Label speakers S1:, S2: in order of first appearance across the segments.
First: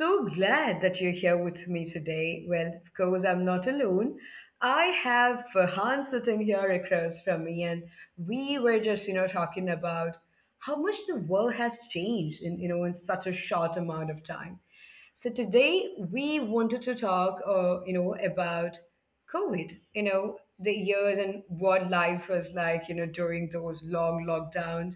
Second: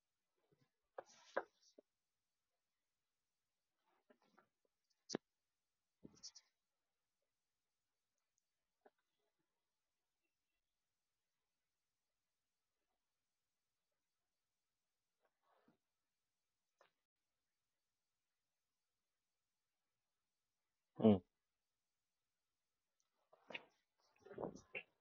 S1: so glad that you're here with me today. Well, of course, I'm not alone. I have Farhan sitting here across from me, and we were just, talking about how much the world has changed in such a short amount of time. So today we wanted to talk, about COVID. The
S2: Mm,
S1: years and what life was like, during those long lockdowns.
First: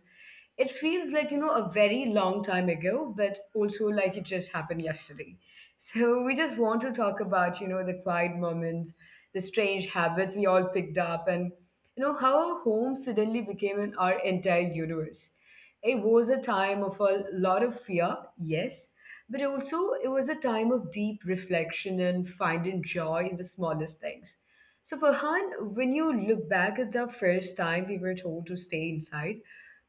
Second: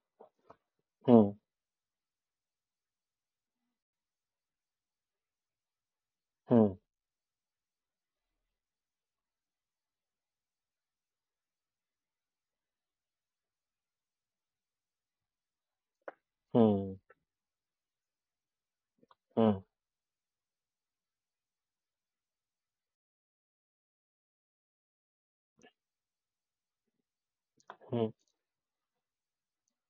S1: It feels like
S2: mm,
S1: a very long time ago, but also like it just happened yesterday. So we just
S2: mm,
S1: want to talk about the quiet moments, the strange habits we all picked up, and how our home suddenly became our entire universe. It was a time
S2: mm,
S1: of a lot of fear, yes, but
S2: mm,
S1: also it was a time of deep reflection and finding joy in the smallest things. So, Farhan, when you look back at the first time we
S2: mm,
S1: were told to stay inside,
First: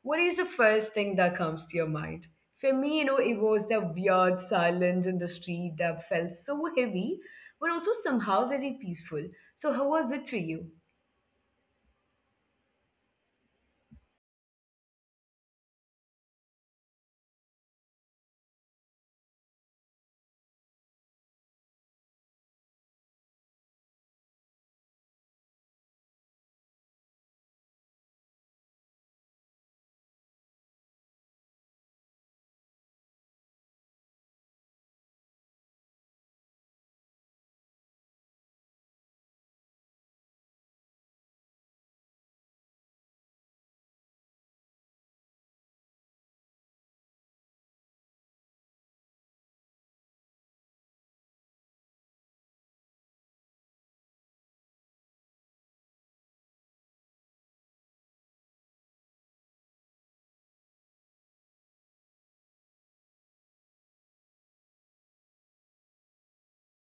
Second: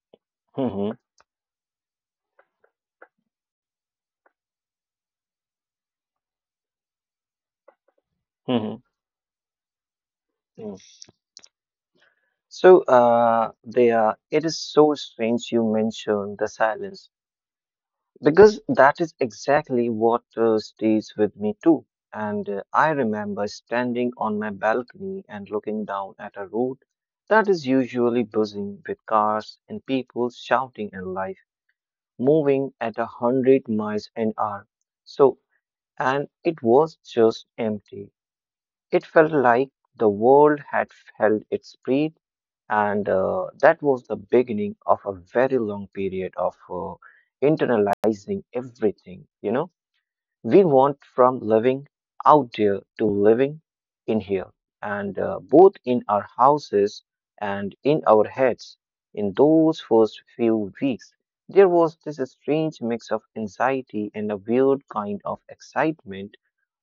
S1: what is the
S2: mhm,
S1: first thing that comes to your mind? For me, it was the weird silence in the street that felt so heavy, but also somehow very
S2: mhm,
S1: peaceful. So, how was it for you?
S2: mm. It is so strange you mention the silence because that is exactly what stays with me too. And I remember standing on my balcony and looking down at a road that is usually buzzing with cars and people shouting and life moving at a hundred miles an hour. So, and it was just empty. It felt like the world had held its breath, and that was the beginning of a very long period of internalizing everything, you know, we want from living out there to living in here, and both in our houses and in our heads. In those first few weeks, there was this strange mix of anxiety and a weird kind of excitement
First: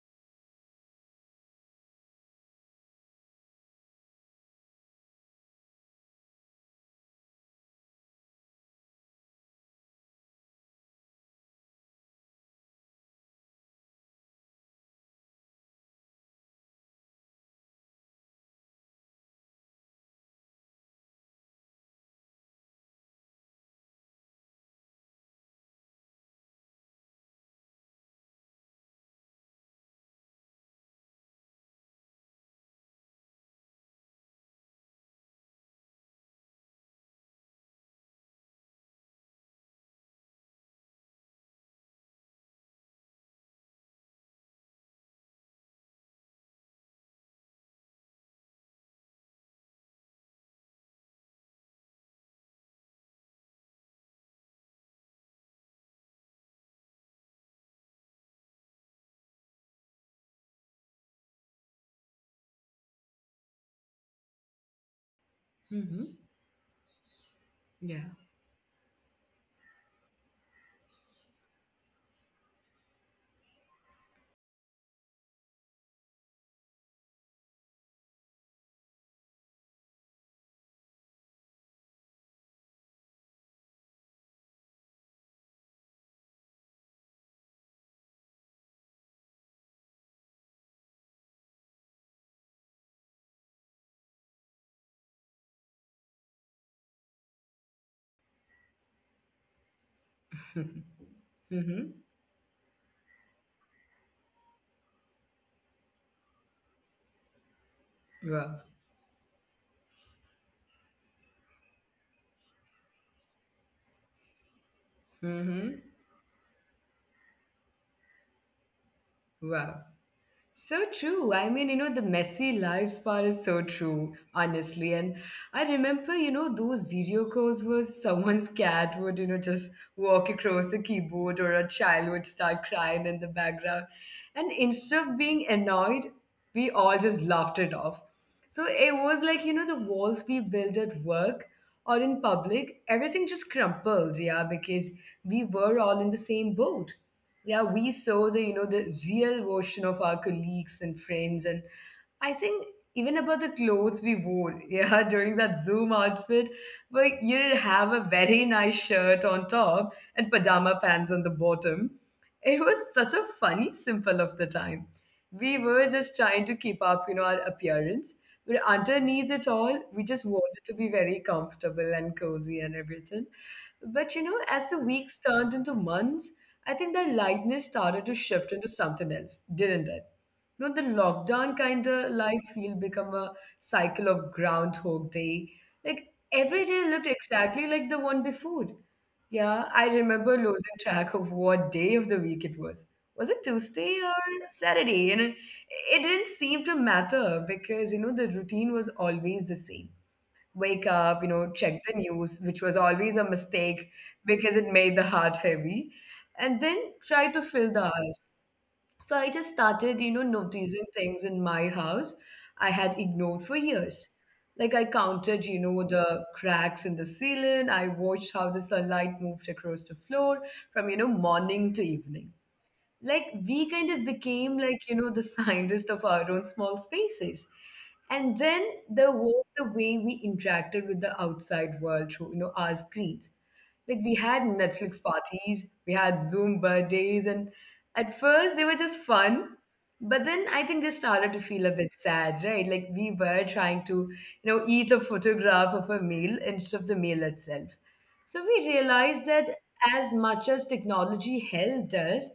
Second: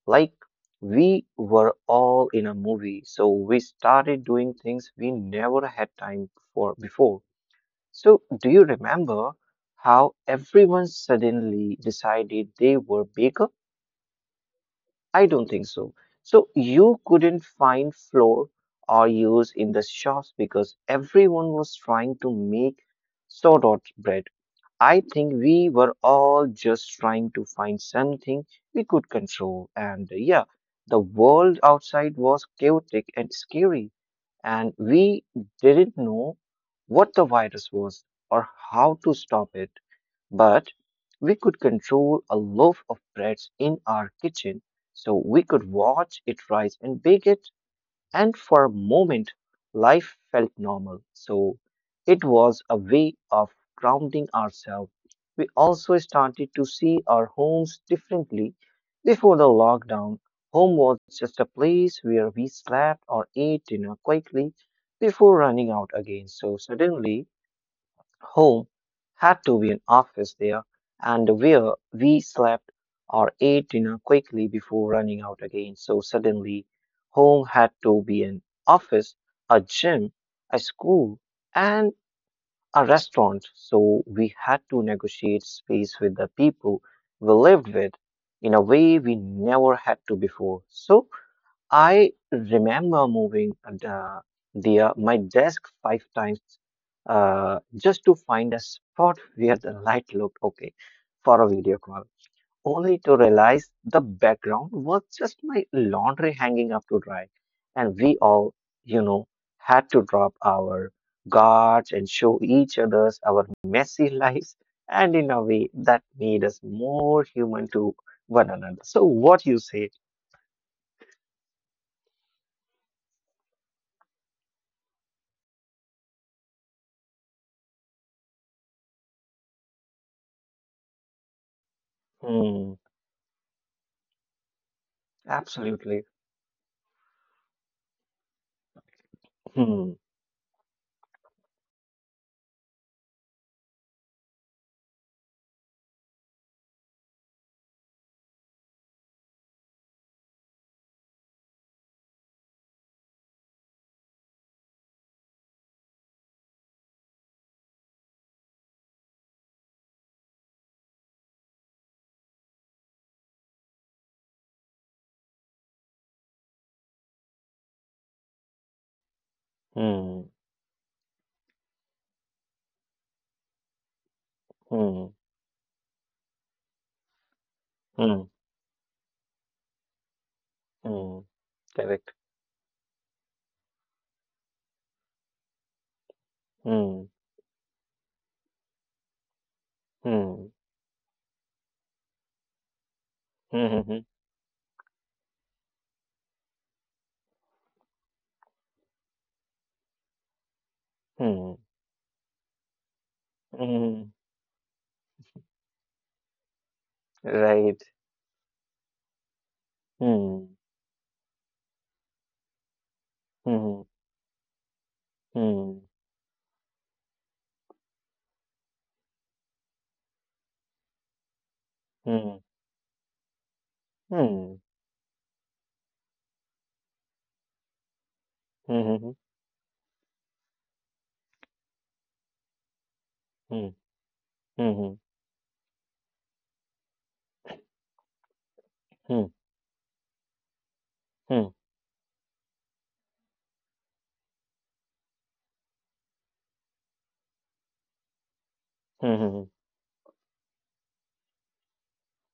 S2: like we were all in a movie, so we started doing things we never had time for before. So, do you remember how everyone suddenly decided they were baker? I don't think so. So, you couldn't find flour or use in the shops because everyone was trying to make sourdough bread. I think we were all just trying to find something we could control. And yeah, the world outside was chaotic and scary, and we didn't know what the virus was or how to stop it. But we could control a loaf of bread in our kitchen, so we could watch it rise and bake it. And for a moment, life felt normal. So it was a way of grounding ourselves. We also started to see our homes differently. Before the lockdown, home was just a place where we slept or ate dinner quickly before running out again.
S1: Mm-hmm.
S2: So suddenly,
S1: Yeah.
S2: home had to be an office there, and where we slept or ate dinner quickly before running out again. So suddenly, home had to be an office, a gym, a school, and a restaurant. So we had to negotiate space with the people we lived with in a way we never had to before. So I remember moving the my desk five times just to find a spot where the light looked okay for a video
S1: Mm-hmm.
S2: call, only to realize the background was just my laundry hanging up to dry, and we
S1: Wow.
S2: all, you know, had to drop our guards and show each others our messy lives, and in a
S1: Mm-hmm.
S2: way that made us more human to one another. So, what you
S1: Wow.
S2: say?
S1: So true. I mean, the messy lives part is so true, honestly. And I remember, those video calls where someone's cat would, just walk across the keyboard, or a child would start
S2: Hmm,
S1: crying in the background. And instead of being annoyed,
S2: absolutely.
S1: we all just laughed it off. So it was like, the
S2: Hmm,
S1: walls we built at work or in public, everything just crumpled, yeah, because we were all in the same boat. Yeah, we saw the real version of our colleagues and friends. And I think even about the clothes we wore, yeah, during that Zoom outfit, where you did have a very nice shirt on top and pajama pants on the bottom. It was such a funny symbol of the time. We were just trying to keep up, our appearance. But underneath it all,
S2: hmm,
S1: we just wanted to be very comfortable and cozy and everything. But as the
S2: hmm,
S1: weeks turned into months, I think that lightness started
S2: hmm,
S1: to shift into something else, didn't it? The
S2: hmm.
S1: lockdown kind of
S2: Correct.
S1: life feel become a cycle of Groundhog Day. Like every day looked
S2: Hmm,
S1: exactly like the one before. Yeah, I
S2: hmm,
S1: remember losing track of what day of the week it was. Was it
S2: hmm, hmm,
S1: Tuesday or Saturday? And it didn't seem to matter because, the routine was always the same. Wake up,
S2: hmm,
S1: check the news, which was always a
S2: hmm.
S1: mistake because it made the heart heavy, and then try to
S2: Right.
S1: fill the hours. So I just started,
S2: Hmm,
S1: noticing things in my house I had ignored for
S2: hmm,
S1: years. Like I counted,
S2: hmm,
S1: the cracks in the ceiling. I watched how the sunlight moved across the floor from, morning to
S2: hmm,
S1: evening. Like we kind of
S2: hmm,
S1: became like the scientists of our own small spaces. And then
S2: hmm,
S1: there was the way we interacted with the outside world through our screens.
S2: hmm, hmm,
S1: Like we had
S2: hmm, hmm, hmm,
S1: Netflix parties, we had Zoom birthdays, and at first they were just
S2: hmm.
S1: fun, but then I think they started to
S2: Hmm,
S1: feel a bit sad, right? Like we were trying to, eat a photograph of a meal instead of the meal itself. So we
S2: hmm,
S1: realized that
S2: hmm,
S1: as much as technology helped us,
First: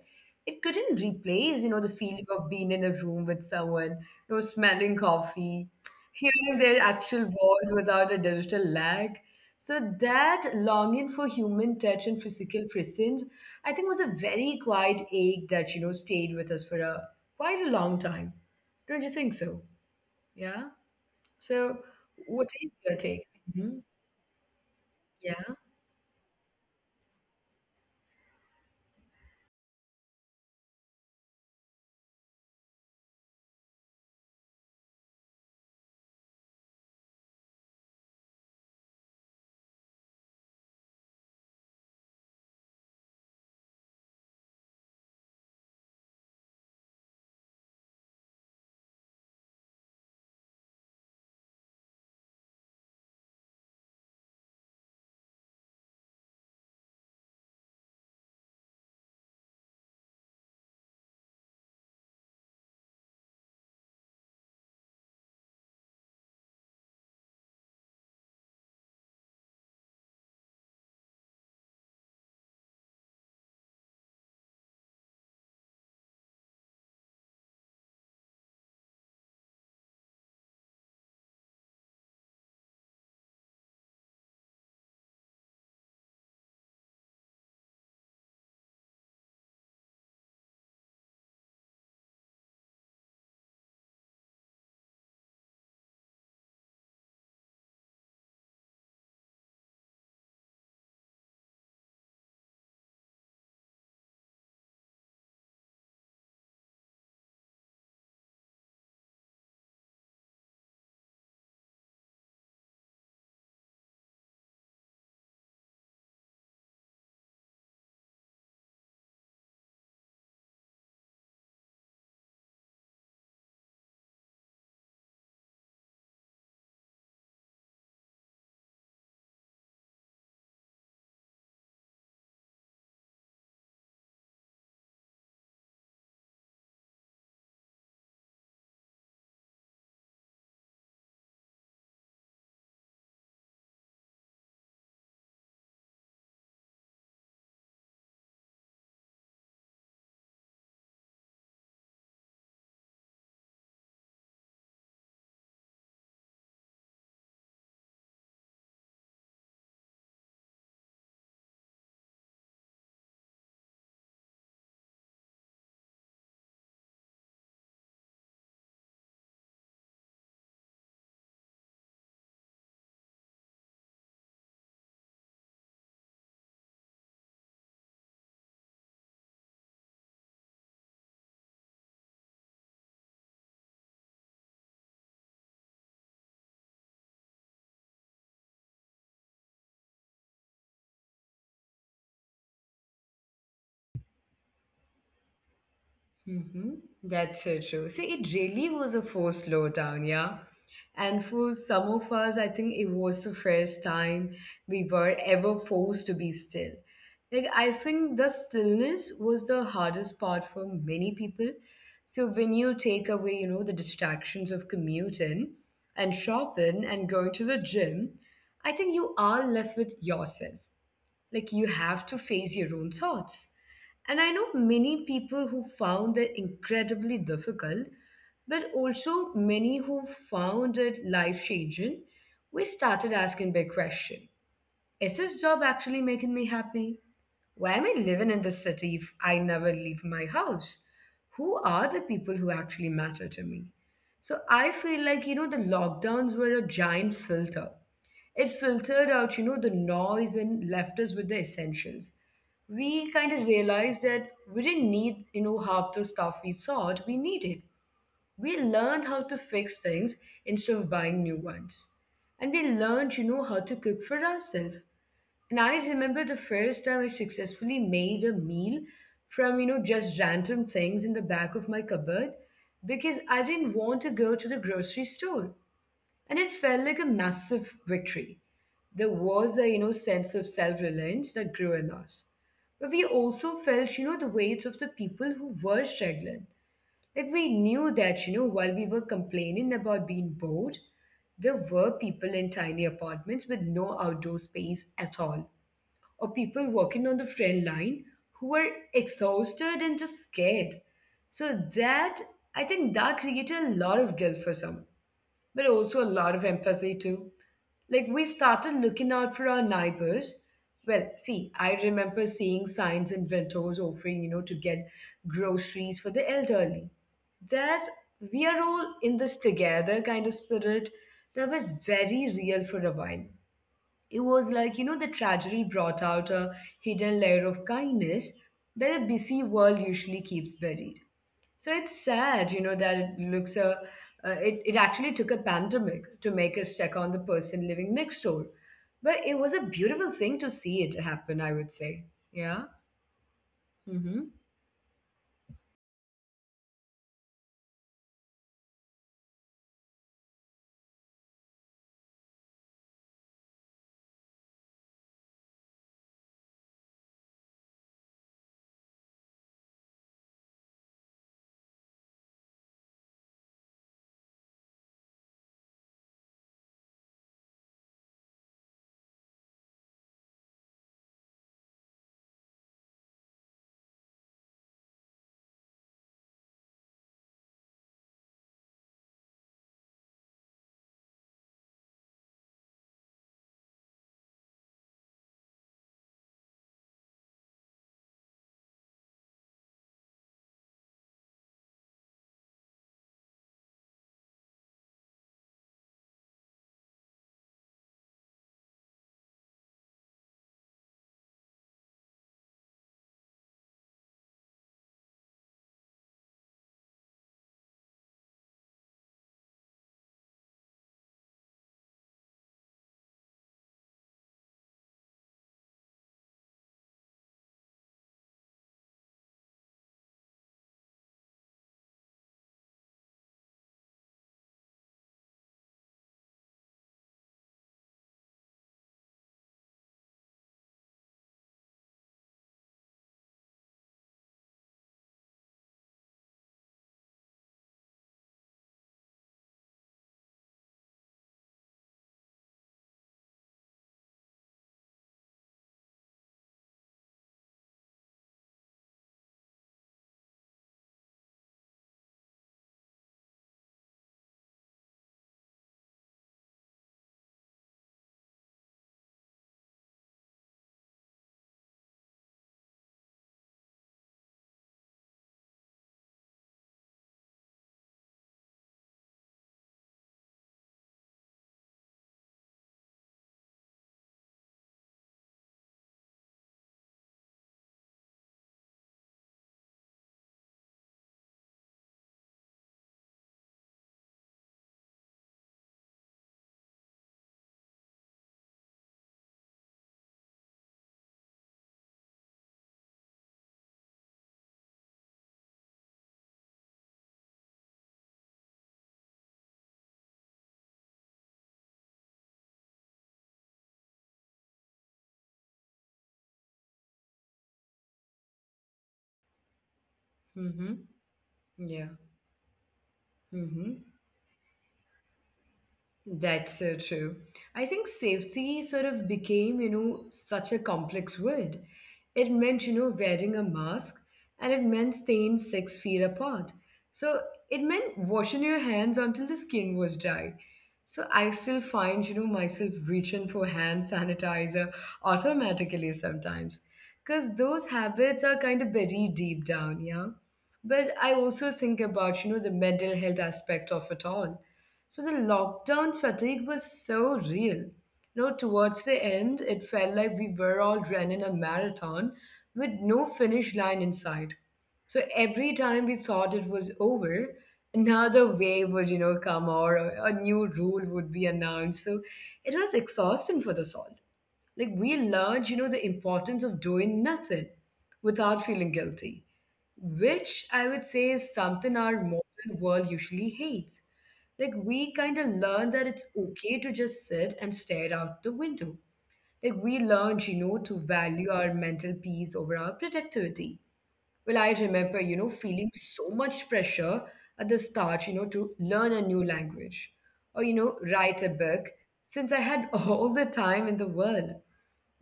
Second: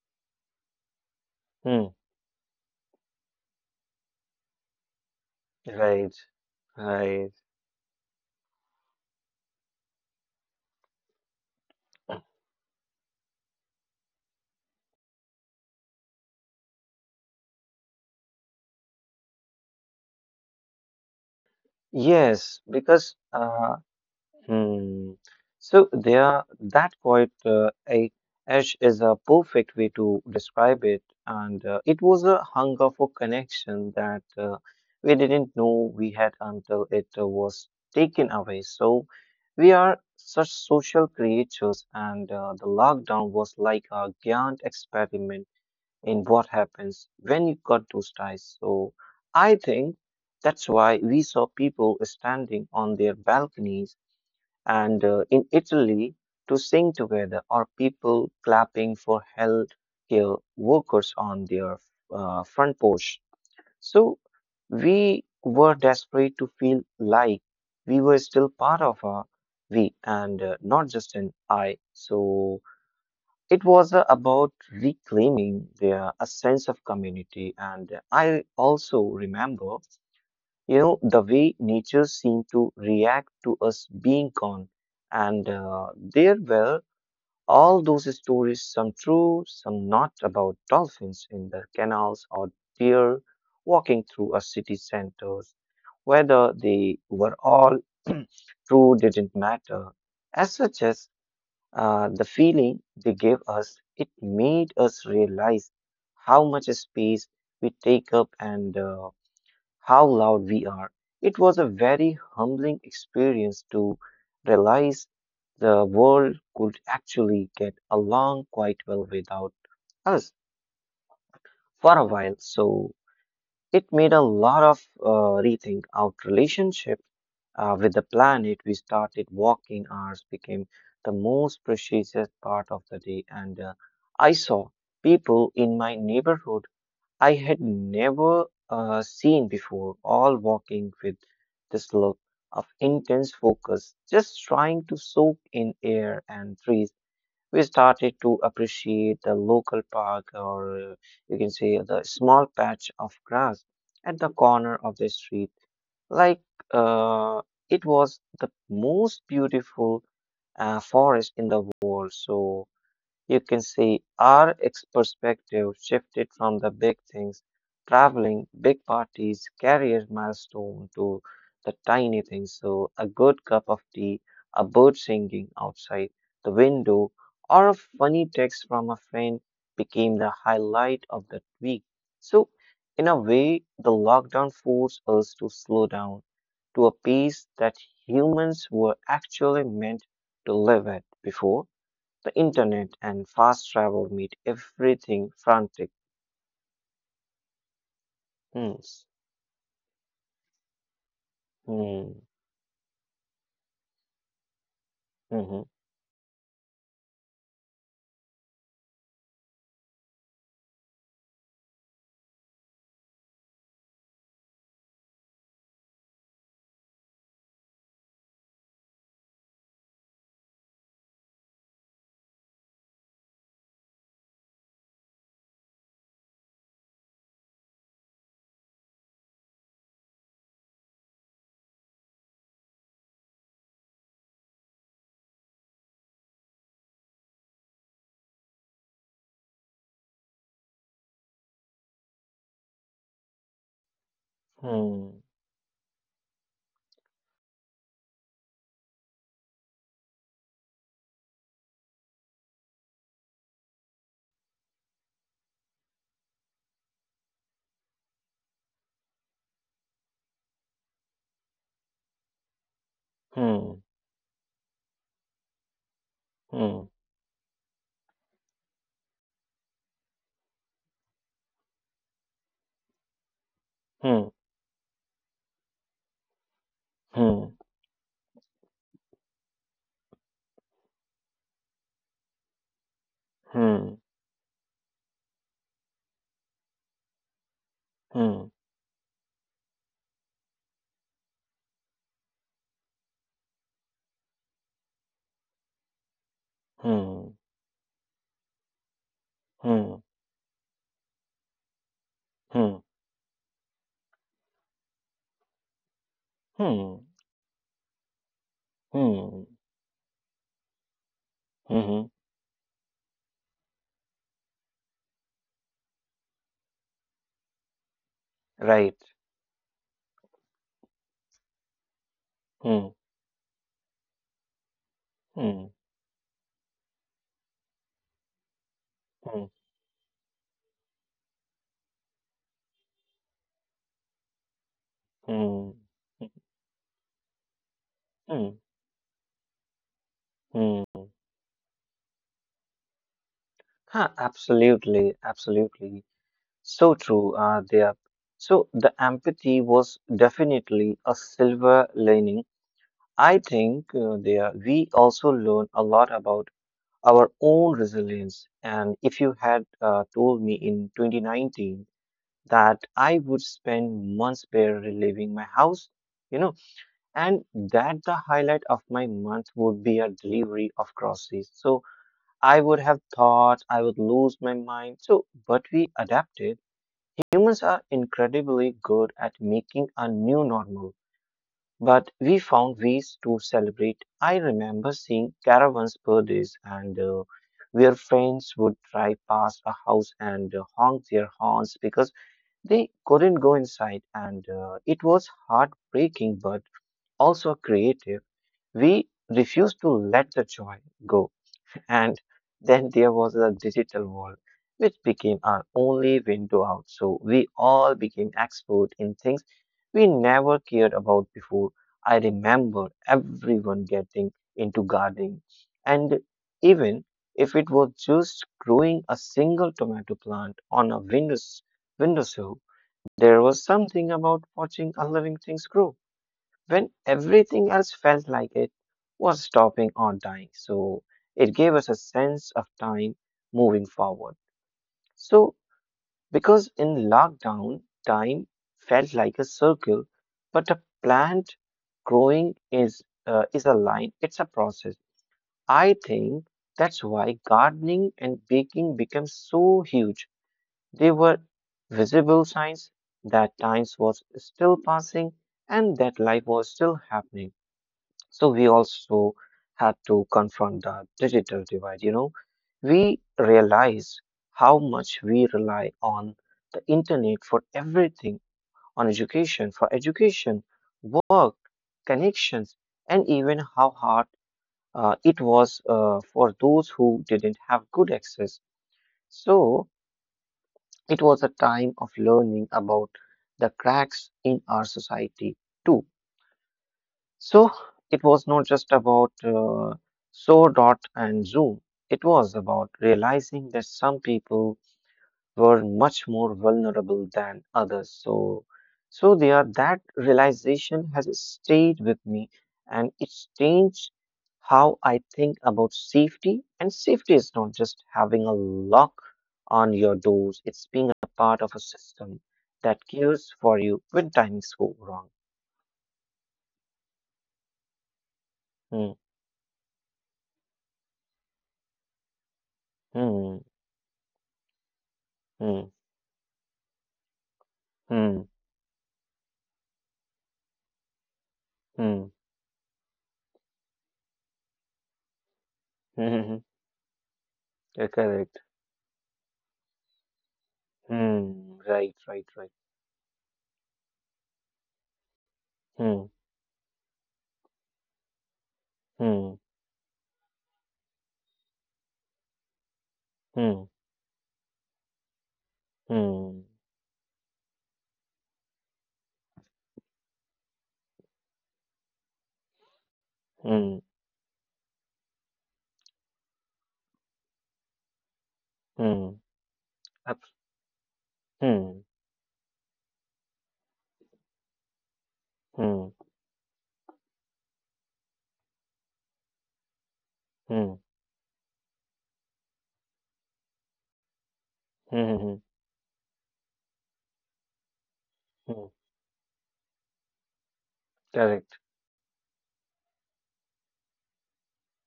S1: it couldn't replace,
S2: hmm.
S1: the feeling of being in a room with someone, smelling coffee,
S2: Right.
S1: hearing their actual
S2: Right.
S1: voice without a digital lag. So that longing for human touch and physical presence, I think, was a very quiet ache that stayed with us for a quite a long time. Don't you think so? Yeah. So,
S2: Yes,
S1: what is
S2: because
S1: your take? Mhm.
S2: hmm.
S1: Yeah.
S2: So there, that quiet ash is a perfect way to describe it, and it was a hunger for connection that we didn't know we had until it was taken away. So we are such social creatures, and the lockdown was like a giant experiment in what happens when you cut those ties. So I think that's why we saw people standing on their balconies and in Italy to sing together, or people clapping for healthcare workers on their front porch. So we were desperate to feel like we were still part of a we and not just an I. So it was about reclaiming their a sense of community. And I also remember, you know, the way nature seemed to react to us being gone. And there were all those stories, some true, some not, about dolphins in the canals or deer walking through a city centers. Whether they were all true didn't matter. As such as the feeling they gave us, it made us realize how much space we take up and how loud we are. It was a very humbling experience to realize the world could actually get along quite well without us for a while. So it made a lot of rethink our relationship with the planet. We started walking hours became the most precious part of the day, and I saw people in my neighborhood I had never seen before, all walking with this look of intense focus, just trying to soak in air and trees. We started to appreciate the local park, or you can say the small patch of grass at the corner of the street. Like uh, it was the most beautiful forest in the world. So you can see our ex perspective shifted from the big things, traveling, big parties, career milestone to the tiny things. So a good cup of tea, a bird singing outside the window, or a funny text from a friend became the highlight of the week. So in a way, the lockdown forced us to slow down to a pace that humans were actually meant to live at before. The internet and fast travel made everything frantic.
S1: Mm-hmm. That's so true. See,
S2: Hmm.
S1: it really was a forced slowdown, yeah. And for
S2: Hmm.
S1: some of us, I think it was the first time we were
S2: Hmm.
S1: ever forced to be still. Like, I think the stillness was the hardest part for many people. So, when you take away, the distractions of commuting and shopping and going to the gym, I think you are left with yourself. Like you have to face your own thoughts, and I know many people who found it incredibly difficult, but also many who found it life changing. We started asking big question. Is this job actually making me happy? Why am I living in this city if I never leave my house? Who are the people who actually matter to me? So I feel like the lockdowns were a giant filter. It filtered out, the noise, and left us with the essentials. We kind of realized that we didn't need, half the stuff we thought we needed. We learned how to fix things instead of buying new ones. And we learned, how to
S2: Hmm.
S1: cook for ourselves. And I remember the
S2: Hmm.
S1: first time I successfully made a meal from, just random things in the back of my cupboard because I didn't want to
S2: Hmm.
S1: go to the grocery store, and it felt like a
S2: Hmm.
S1: massive victory. There was a sense of self-reliance that grew in us, but we also felt
S2: Hmm.
S1: the weight of the people who were struggling. Like we knew that,
S2: Hmm.
S1: while we were complaining about being bored, there were people in tiny apartments with no outdoor space at all, or people
S2: Hmm.
S1: working on the front line who were
S2: Hmm.
S1: exhausted and just scared. So that,
S2: Hmm.
S1: I think, that created a lot of guilt for some, but also a
S2: Hmm.
S1: lot of
S2: Hmm.
S1: empathy too. Like we started
S2: Hmm.
S1: looking out for our neighbors. Well, see,
S2: Hmm.
S1: I remember seeing signs in windows offering, to get groceries for the elderly. That we
S2: Right.
S1: are all in this together kind of spirit, that was very
S2: Hmm.
S1: real for a while. It was like, the
S2: Hmm.
S1: tragedy brought out a hidden layer of kindness that a
S2: Hmm.
S1: busy world usually keeps buried. So it's sad, that it it actually took
S2: Hmm.
S1: a pandemic to make us check on the person living
S2: Hmm.
S1: next door. But it was a beautiful thing to
S2: Hmm.
S1: see it happen, I would say. Yeah.
S2: Huh,
S1: Mm hmm.
S2: absolutely, absolutely. So true, there. So the empathy was definitely a silver lining. I think there we also learn a lot about our own resilience. And if you had told me in 2019 that I would spend months barely leaving my house, you know, and that the highlight of my month would be a delivery of groceries. So I would have thought I would lose my mind. So, but we adapted. Humans are incredibly good at making a new normal, but we found ways to celebrate. I remember seeing caravans birthdays and where friends would drive past a house and honk their horns because they couldn't go inside and it was heartbreaking but also creative. We refused to let the joy go. And then there was the digital world, which became our only window out. So we all became expert in things we never cared about before. I remember everyone getting into gardening, and even if it was just growing a single tomato plant on a windowsill, there was something about watching a living things grow when everything else felt like it was stopping or dying. So it gave us a sense of time moving forward. So, because in lockdown, time felt like a circle, but a plant growing is a line. It's a process. I think that's why gardening and baking became so huge. They were visible signs that time was still passing and that life was still happening. So we also have to confront the digital divide. You know, we realize how much we rely on the internet for everything, on education, for education, work, connections, and even how hard it was for those who didn't have good access. So it was a time of learning about the cracks in our society too. So it was not just about so dot and zoom. It was about realizing that some people were much more vulnerable than others. So there that realization has stayed with me, and it's changed how I think about safety. And safety is not just having a lock on your doors;
S1: Mm
S2: it's
S1: hmm.
S2: being a part of a
S1: Yeah.
S2: system that cares
S1: Mm
S2: for
S1: hmm.
S2: you when things go wrong.
S1: That's so true. I think safety sort
S2: Hmm,
S1: of became, such a complex word. It meant,
S2: hmm,
S1: wearing a mask, and it meant staying
S2: hmm,
S1: 6 feet apart. So it meant
S2: hmm.
S1: washing your hands until the skin was dry. So I still find,
S2: Hmm.
S1: myself reaching for hand sanitizer automatically
S2: Mm-hmm.
S1: sometimes, because those
S2: Yeah,
S1: habits
S2: correct.
S1: are kind of buried deep down, yeah. But I
S2: Hmm.
S1: also think
S2: Right, right,
S1: about,
S2: right.
S1: the mental health aspect of it all. So the lockdown
S2: Hmm.
S1: fatigue was so real. Towards the
S2: Hmm.
S1: end, it felt like we were all running a marathon with no finish
S2: Hmm.
S1: line in sight. So every time we
S2: Hmm.
S1: thought it was over, another wave would, come, or a new rule would be announced. So it was exhausting for the
S2: Hmm.
S1: soul. Like we learned, the importance of doing nothing without feeling
S2: Hmm.
S1: guilty,
S2: Abs-
S1: which I would say is something
S2: Hmm.
S1: our modern world usually hates. Like we kind of learn
S2: Hmm.
S1: that it's okay to just sit and stare out the window. Like we learned,
S2: Hmm.
S1: to value our mental peace over our productivity. Well, I remember,
S2: Hmm. Hmm.
S1: feeling so much pressure at the start, to
S2: Hmm.
S1: learn a new language or, write a book,
S2: Correct.
S1: since I had all the time in the world.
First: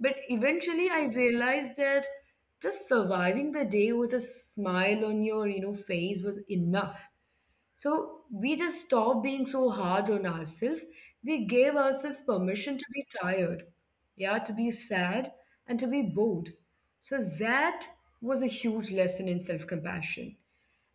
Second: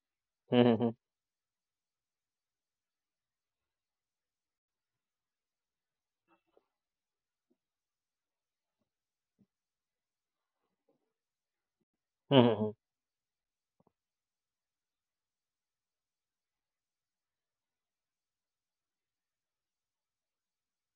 S1: But
S2: Hmm. Hmm.
S1: eventually I realized that just surviving the day with a smile on your, face was enough. So we just stopped being so hard on ourselves. We gave ourselves
S2: Hmm.
S1: permission to be tired, yeah, to be sad, and to be bored. So that was a huge lesson in self-compassion.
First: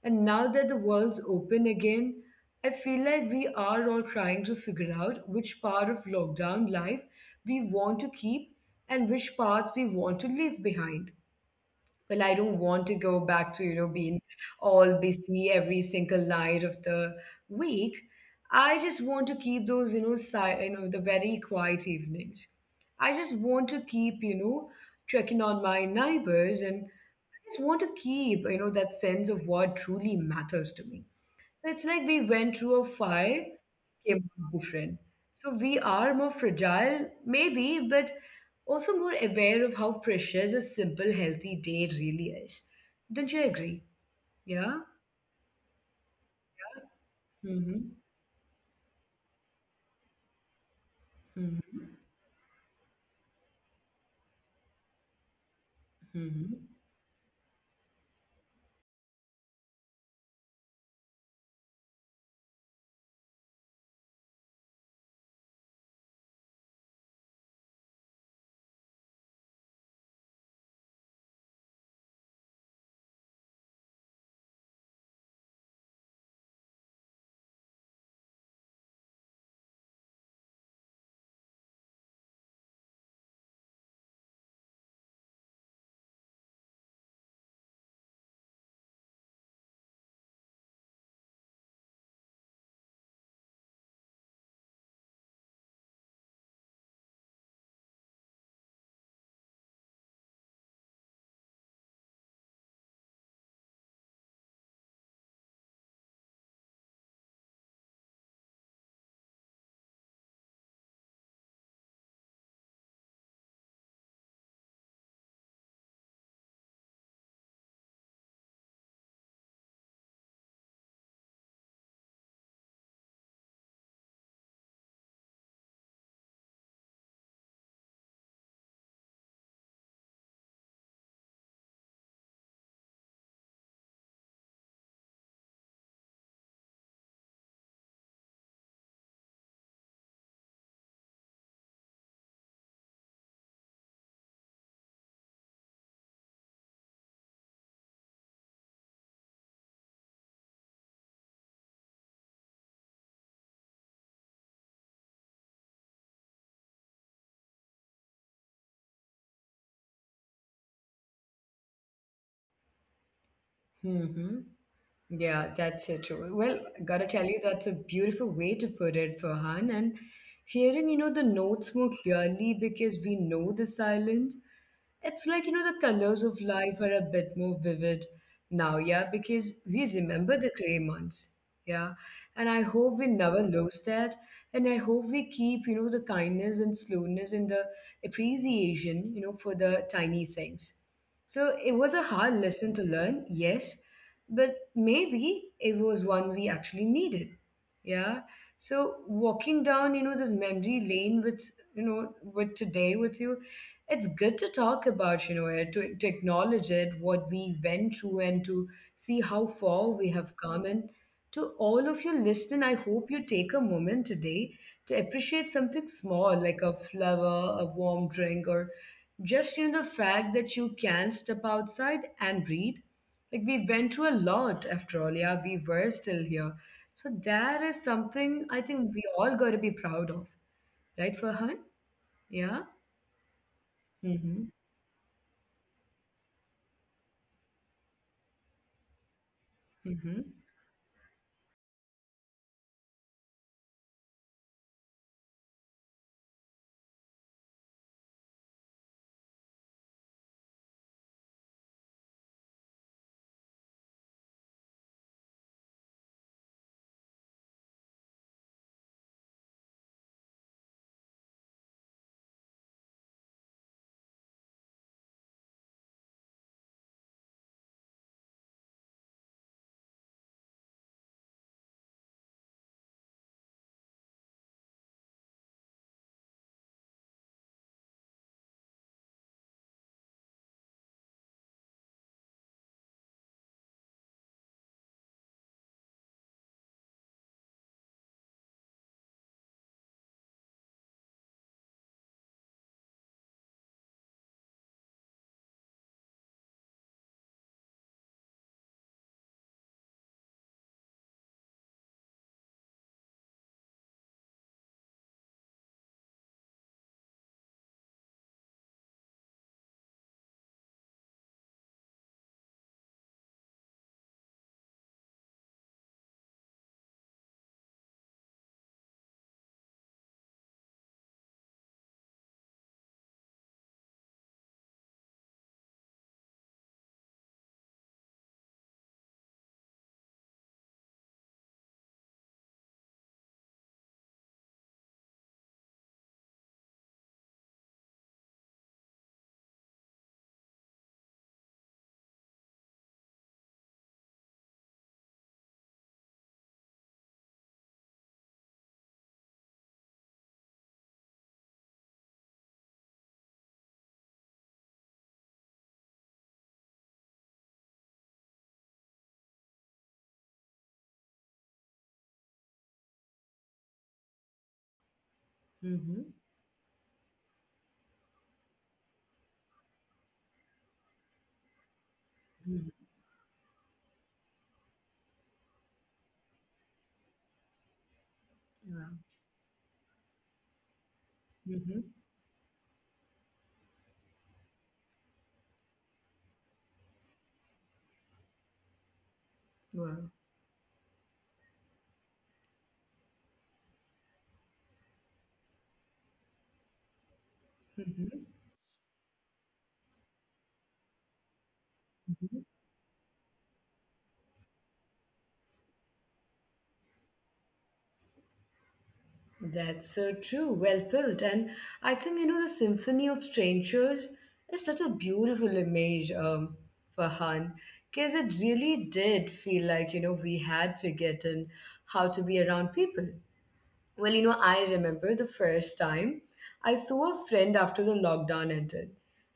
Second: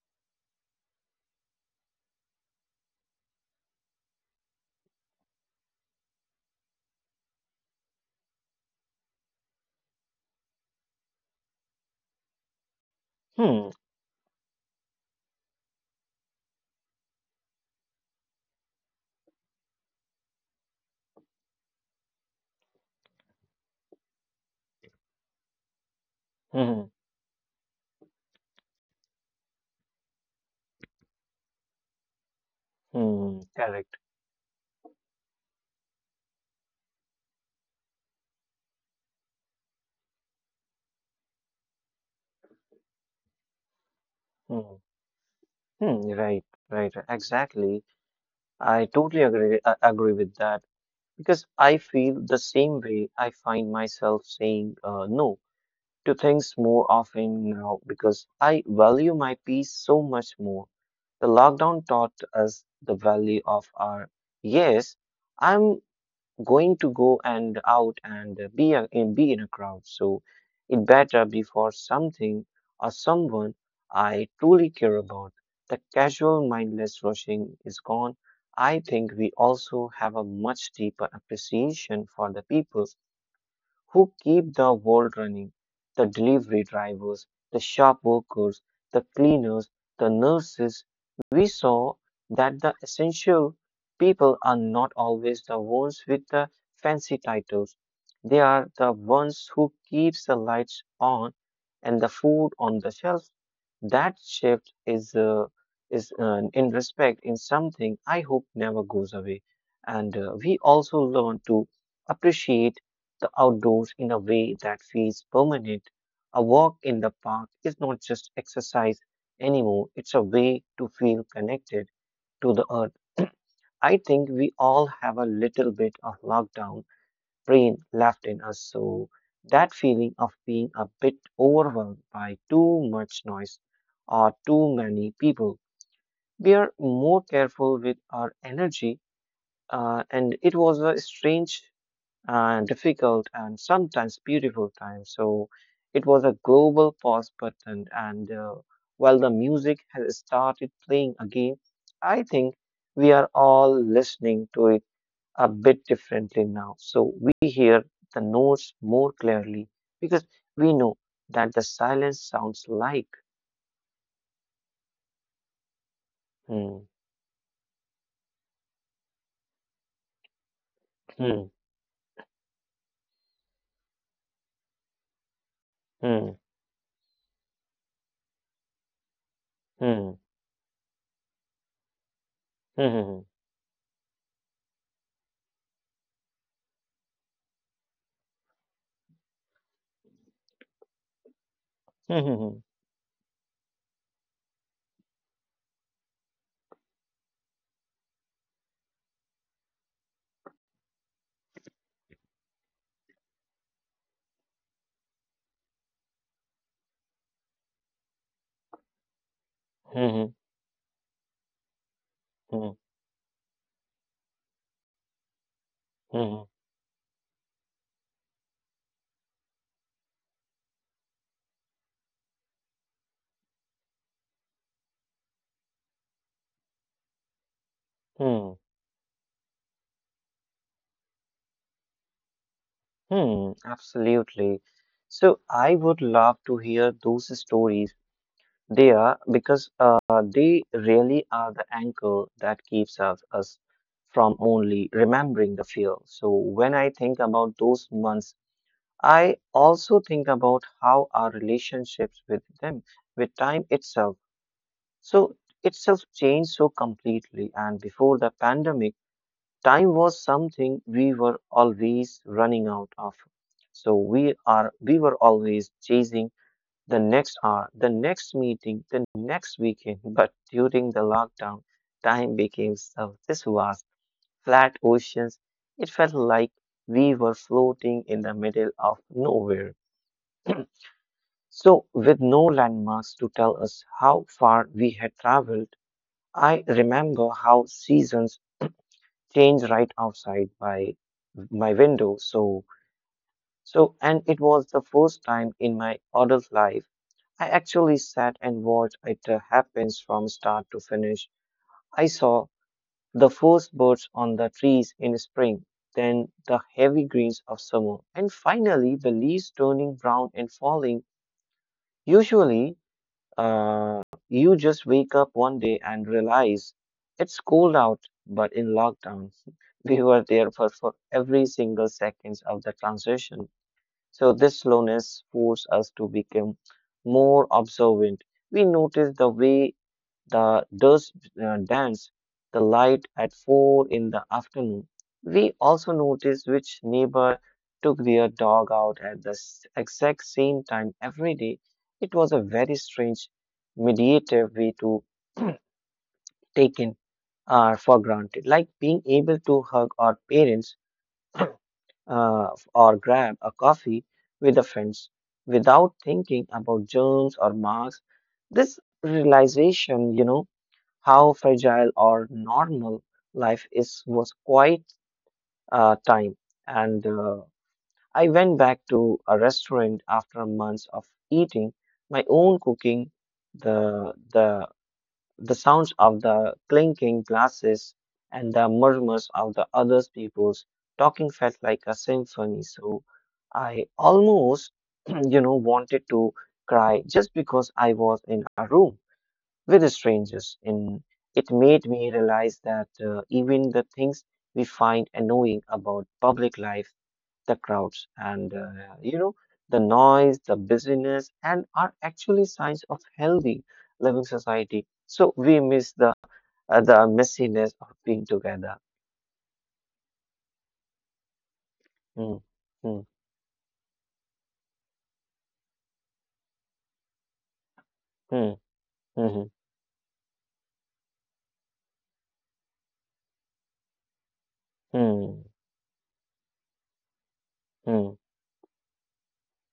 S1: And now that the world's open again, I feel like we are all trying to figure out which part of lockdown life we want to keep and which parts we want to leave behind. Well, I don't want to go
S2: Hmm.
S1: back to, being all busy every single night of the week. I just want to keep those, the very quiet evenings. I just want to keep, checking on my
S2: Hmm.
S1: neighbors, and I just want to keep, that sense of what truly matters to me. So it's like we went through a
S2: Hmm.
S1: fire,
S2: Correct.
S1: came out different. So we are more fragile, maybe, but also more aware of how precious a simple, healthy day really is. Don't you agree?
S2: Hmm.
S1: Yeah?
S2: Hmm. Right, right. Exactly.
S1: Mm-hmm.
S2: I totally agree. I agree with that because I feel
S1: Mm-hmm.
S2: the same way. I find myself saying no to things more
S1: Mm-hmm.
S2: often now because I value my peace so much more. The lockdown taught us the value of our yes, I'm going to go and out and be and be in a crowd. So it better be for something or someone I truly care about. The casual mindless rushing is gone. I think we also have a much deeper appreciation for the people who keep the world running, the delivery drivers, the shop workers, the cleaners, the nurses. We saw that the essential people are not always the ones with the fancy titles. They are the ones who keeps the lights on and the food on the shelf. That shift is in respect in something I hope never goes away. And we also learn to appreciate the outdoors in a way that feels permanent. A walk in the park is not just exercise anymore, it's a way to feel connected to the earth. I think we all have a little bit of lockdown brain left in us, so that feeling of being a bit overwhelmed by too much noise or too many people. We are more careful with our energy, and it was a strange and difficult and sometimes beautiful times. So it was a global pause button. And while the music has started playing again, I think we are all listening to it a bit differently now. So we hear the notes more clearly because we know that the silence sounds like.
S1: Mm-hmm. Yeah, that's so true.
S2: Hmm,
S1: Well, gotta tell you, that's a beautiful way to put it, Farhan. And hearing, you
S2: hmm,
S1: know, the notes more clearly because we know the silence, it's like, you know, the
S2: hmm,
S1: colors of life are a bit more vivid now, yeah, because
S2: hmm,
S1: we remember the gray months, yeah. And I
S2: hmm,
S1: hope we never lose that. And I hope we keep, you know, the kindness and slowness and the appreciation, you know, for the tiny things. So it
S2: hmm,
S1: was
S2: hmm,
S1: a
S2: hmm,
S1: hard lesson to learn, yes, but maybe it was one we actually needed. Yeah. So walking down, you know, this memory lane with, you know, with today with you, it's good to talk about, you know, it, to acknowledge it, what we went through, and to see how
S2: hmm,
S1: far
S2: hmm,
S1: we have come. And to all of you
S2: hmm, hmm,
S1: listening, I hope you take a moment today to appreciate something
S2: hmm,
S1: small like a flower, a warm drink, or just you know the fact that you can step outside and breathe like we went through a lot after all, yeah, we were still here. So that is
S2: hmm.
S1: something I think we all got to be proud of, right, Farhan? Yeah.
S2: Hmm, absolutely.
S1: Mm-hmm.
S2: So I would love to hear those stories. They are because
S1: Mm-hmm.
S2: they really are the anchor that keeps us from only remembering the fear. So when I think about those months, I also think about how our relationships with them, with time itself. So itself changed so completely. And before the pandemic, time was something we were always running out of. So we were always chasing the next hour, the next meeting, the next weekend. But during the lockdown, time became so this was flat oceans. It felt like we were floating in the middle of nowhere. So, with no landmarks to tell us how far we had traveled, I remember how seasons change right outside my window. So and it was the first time in my adult life I actually sat and watched it happens from start to finish. I saw the first birds on the trees in spring, then the heavy greens of summer, and finally the leaves turning brown and falling. Usually uh, you just wake up one day and realize it's cold out, but in lockdown, we were there for every single seconds of the transition. So this slowness forced us to become more observant. We noticed the way the does dance, the light at 4 in the afternoon. We also noticed which neighbor took their dog out at the exact same time every day. It was a very strange, meditative way to take in for granted, like being able to hug our parents uh, or grab a coffee with a friend without thinking about germs or marks. This realization, you know how fragile or normal life is was quite
S1: Mm-hmm.
S2: time. And I went back to a restaurant after months of eating my own
S1: Mm-hmm.
S2: cooking, the the the sounds of the clinking glasses and the
S1: Wow.
S2: murmurs of the other people's talking felt like a
S1: Mm-hmm.
S2: symphony. So I almost, wanted to cry just because I was in a room with
S1: Wow.
S2: strangers. And it made me realize that even the things we find annoying about public life, the crowds and,
S1: Mm-hmm.
S2: uh, you know, the noise, the busyness, and are actually
S1: Mm-hmm.
S2: signs of healthy living society. So we miss the messiness of being together.
S1: That's so true. Well put. And I think, you
S2: Hmm.
S1: know, the
S2: Hmm.
S1: Symphony of Strangers is such a beautiful image, Farhan,
S2: Hmm.
S1: because it really
S2: Hmm.
S1: did feel like, you know, we had forgotten how to be around people. Well, you know, I
S2: Hmm.
S1: remember the first time I saw a friend
S2: Hmm.
S1: after the lockdown ended.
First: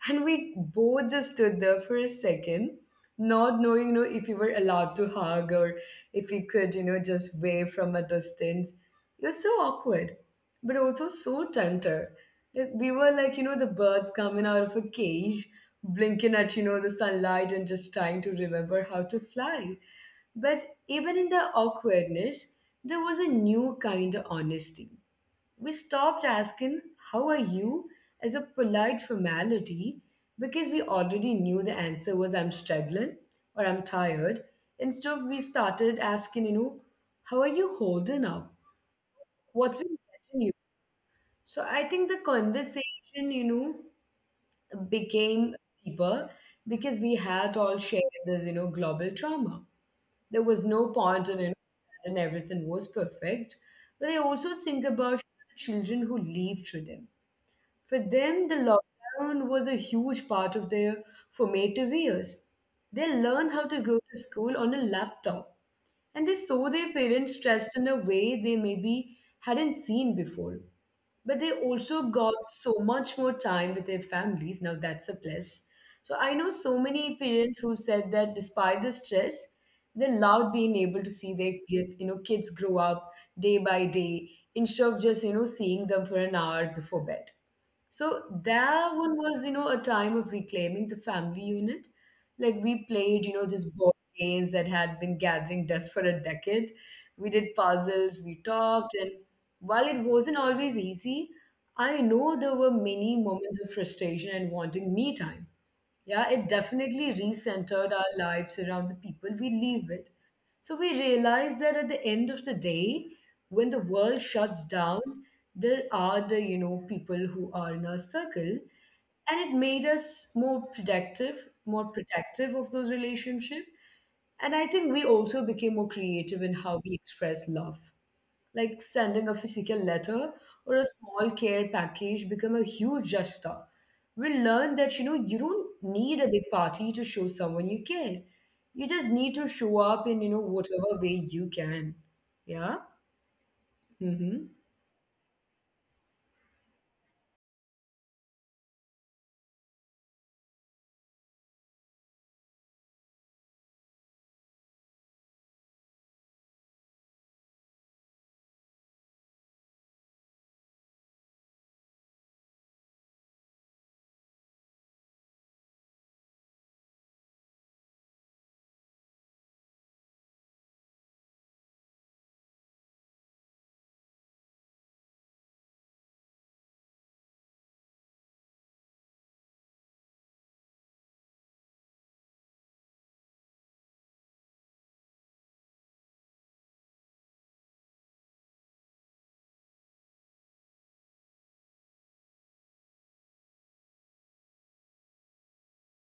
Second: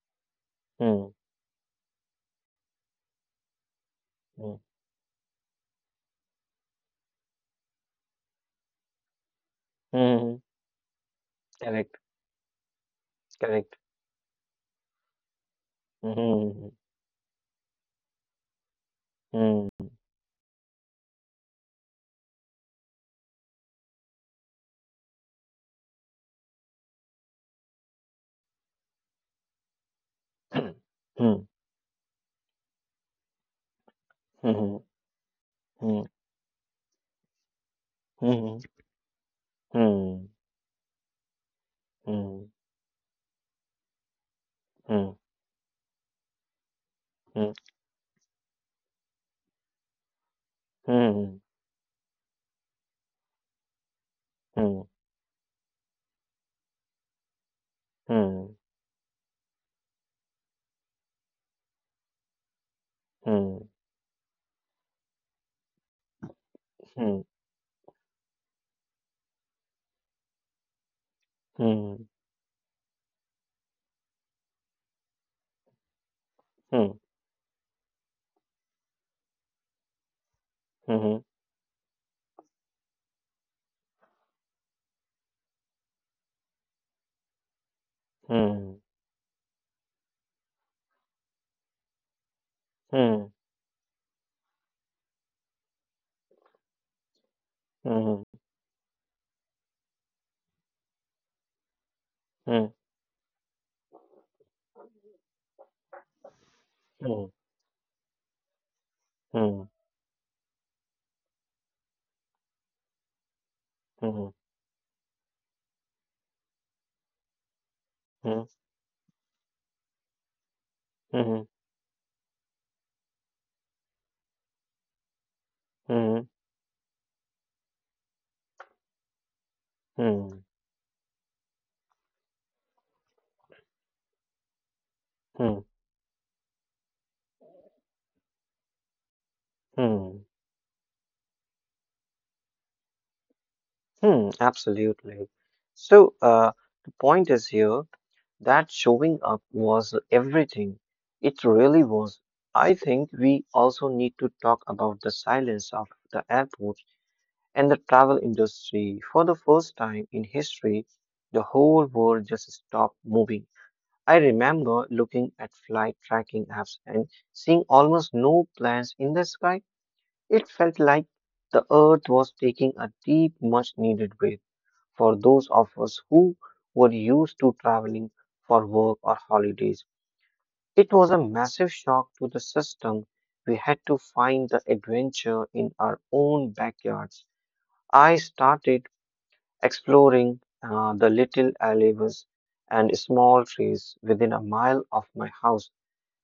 S1: And we
S2: Hmm.
S1: both
S2: Hmm.
S1: just stood there for a second, not knowing, you know, if we were
S2: Hmm.
S1: allowed to hug or if we could, you know, just wave from a distance. It was so awkward,
S2: Hmm.
S1: but also so
S2: Correct.
S1: tender. Like, we were like, you know, the
S2: Correct.
S1: birds coming out of a cage, blinking at, you know,
S2: Hmm.
S1: the sunlight and just trying to remember how to fly.
S2: Hmm.
S1: But even in the awkwardness, there was a new kind of honesty. We stopped asking, "How are you?" as a polite formality because we
S2: Hmm.
S1: already knew the
S2: Hmm.
S1: answer was, "I'm struggling or I'm tired."
S2: Hmm.
S1: Instead, we started
S2: Hmm.
S1: asking, you know, "How are you holding up?
S2: Hmm, hmm.
S1: What's been getting you?"
S2: Hmm,
S1: So I think the
S2: hmm,
S1: conversation, you know,
S2: hmm,
S1: became deeper because we had all
S2: hmm,
S1: shared this, you know, global trauma. There was no point in it,
S2: hmm,
S1: and everything was perfect. But I also think
S2: hmm,
S1: about children who lived through them. For them, the
S2: hmm,
S1: lockdown was a huge part of their formative years. They learned how to go
S2: hmm,
S1: to school on a laptop and they saw their parents
S2: hmm,
S1: stressed in a way they maybe hadn't seen before. But they also got
S2: hmm,
S1: so much more time with their families. Now that's a plus. So I know so many
S2: hmm,
S1: parents who said that despite the stress, they loved being able to see their
S2: mhm,
S1: kid, you know, kids grow up day by day instead of just, you know, seeing them for an hour before bed. So that one
S2: hmm,
S1: was, you know, a time of reclaiming the family unit. Like we played, you
S2: hmm,
S1: know, these board games that had been gathering dust for a decade. We did puzzles,
S2: mhm,
S1: we talked, and while it wasn't always easy, I know there were
S2: hmm,
S1: many moments of frustration and wanting me time. Yeah, it definitely
S2: hmm,
S1: recentered our lives around the people we
S2: hmm,
S1: live with. So we realize that at the end of the day, when the world
S2: mhm,
S1: shuts down, there are the, you know, people who are in our
S2: hmm,
S1: circle. And it made us more
S2: mhm,
S1: productive,
S2: mhm,
S1: more protective of those relationships. And I think we also became more creative in how we express love, like sending a physical letter
S2: hmm,
S1: or a small care package become a huge gesture. We learn that, you know, you
S2: hmm,
S1: don't need a big party to show someone you care. You just need to show up in,
S2: hmm,
S1: you know, whatever way you can. Yeah.
S2: hmm,
S1: Mm-hmm.
S2: absolutely. So, the point is here that showing up was everything. It really was. I think we also need to talk about the silence of the airport and the travel industry. For the first time in history, the whole world just stopped moving. I remember looking at flight tracking apps and seeing almost no planes in the sky. It felt like the earth was taking a deep, much needed breath for those of us who were used to traveling for work or holidays. It was a massive shock to the system. We had to find the adventure in our own backyards. I started exploring the little alleyways and small trees within a mile of my house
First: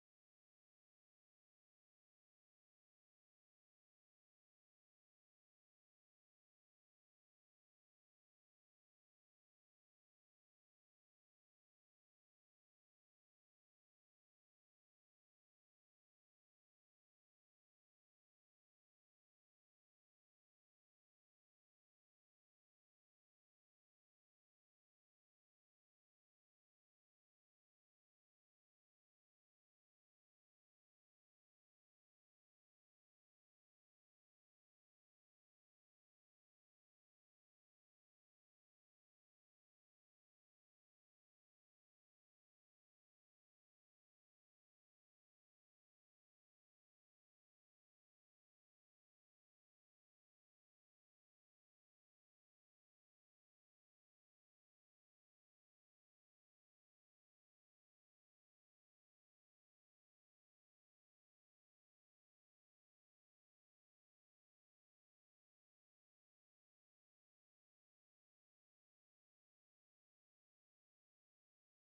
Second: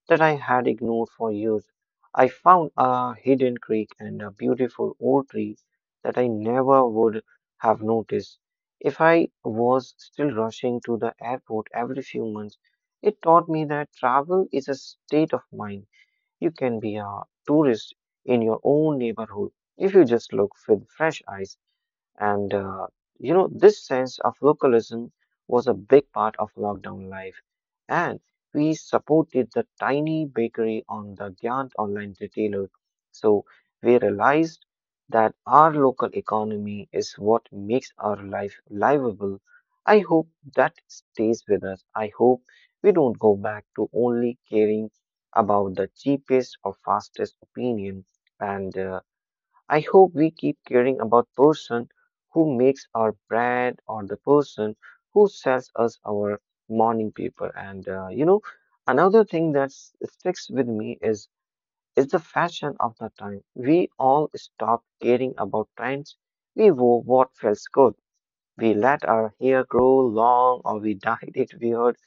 S2: that I had ignored for years. I found a hidden creek and a beautiful old tree that I never would have noticed. If I was still rushing to the airport every few months, it taught me that travel is a state of mind. You can be a tourist in your own neighborhood if you just look with fresh eyes. And this sense of localism was a big part of lockdown life. And we supported the tiny bakery on the Gyant online retailer. So we realized that our local economy is what makes our life livable. I hope that stays with us. I hope we don't go back to only caring about the cheapest or fastest opinion and I hope we keep caring about person who makes our bread or the person who sells us our morning paper. And another thing that sticks with me is the fashion of the time. We all stopped caring about trends. We wore what feels good. We let our hair grow long or we dyed it weird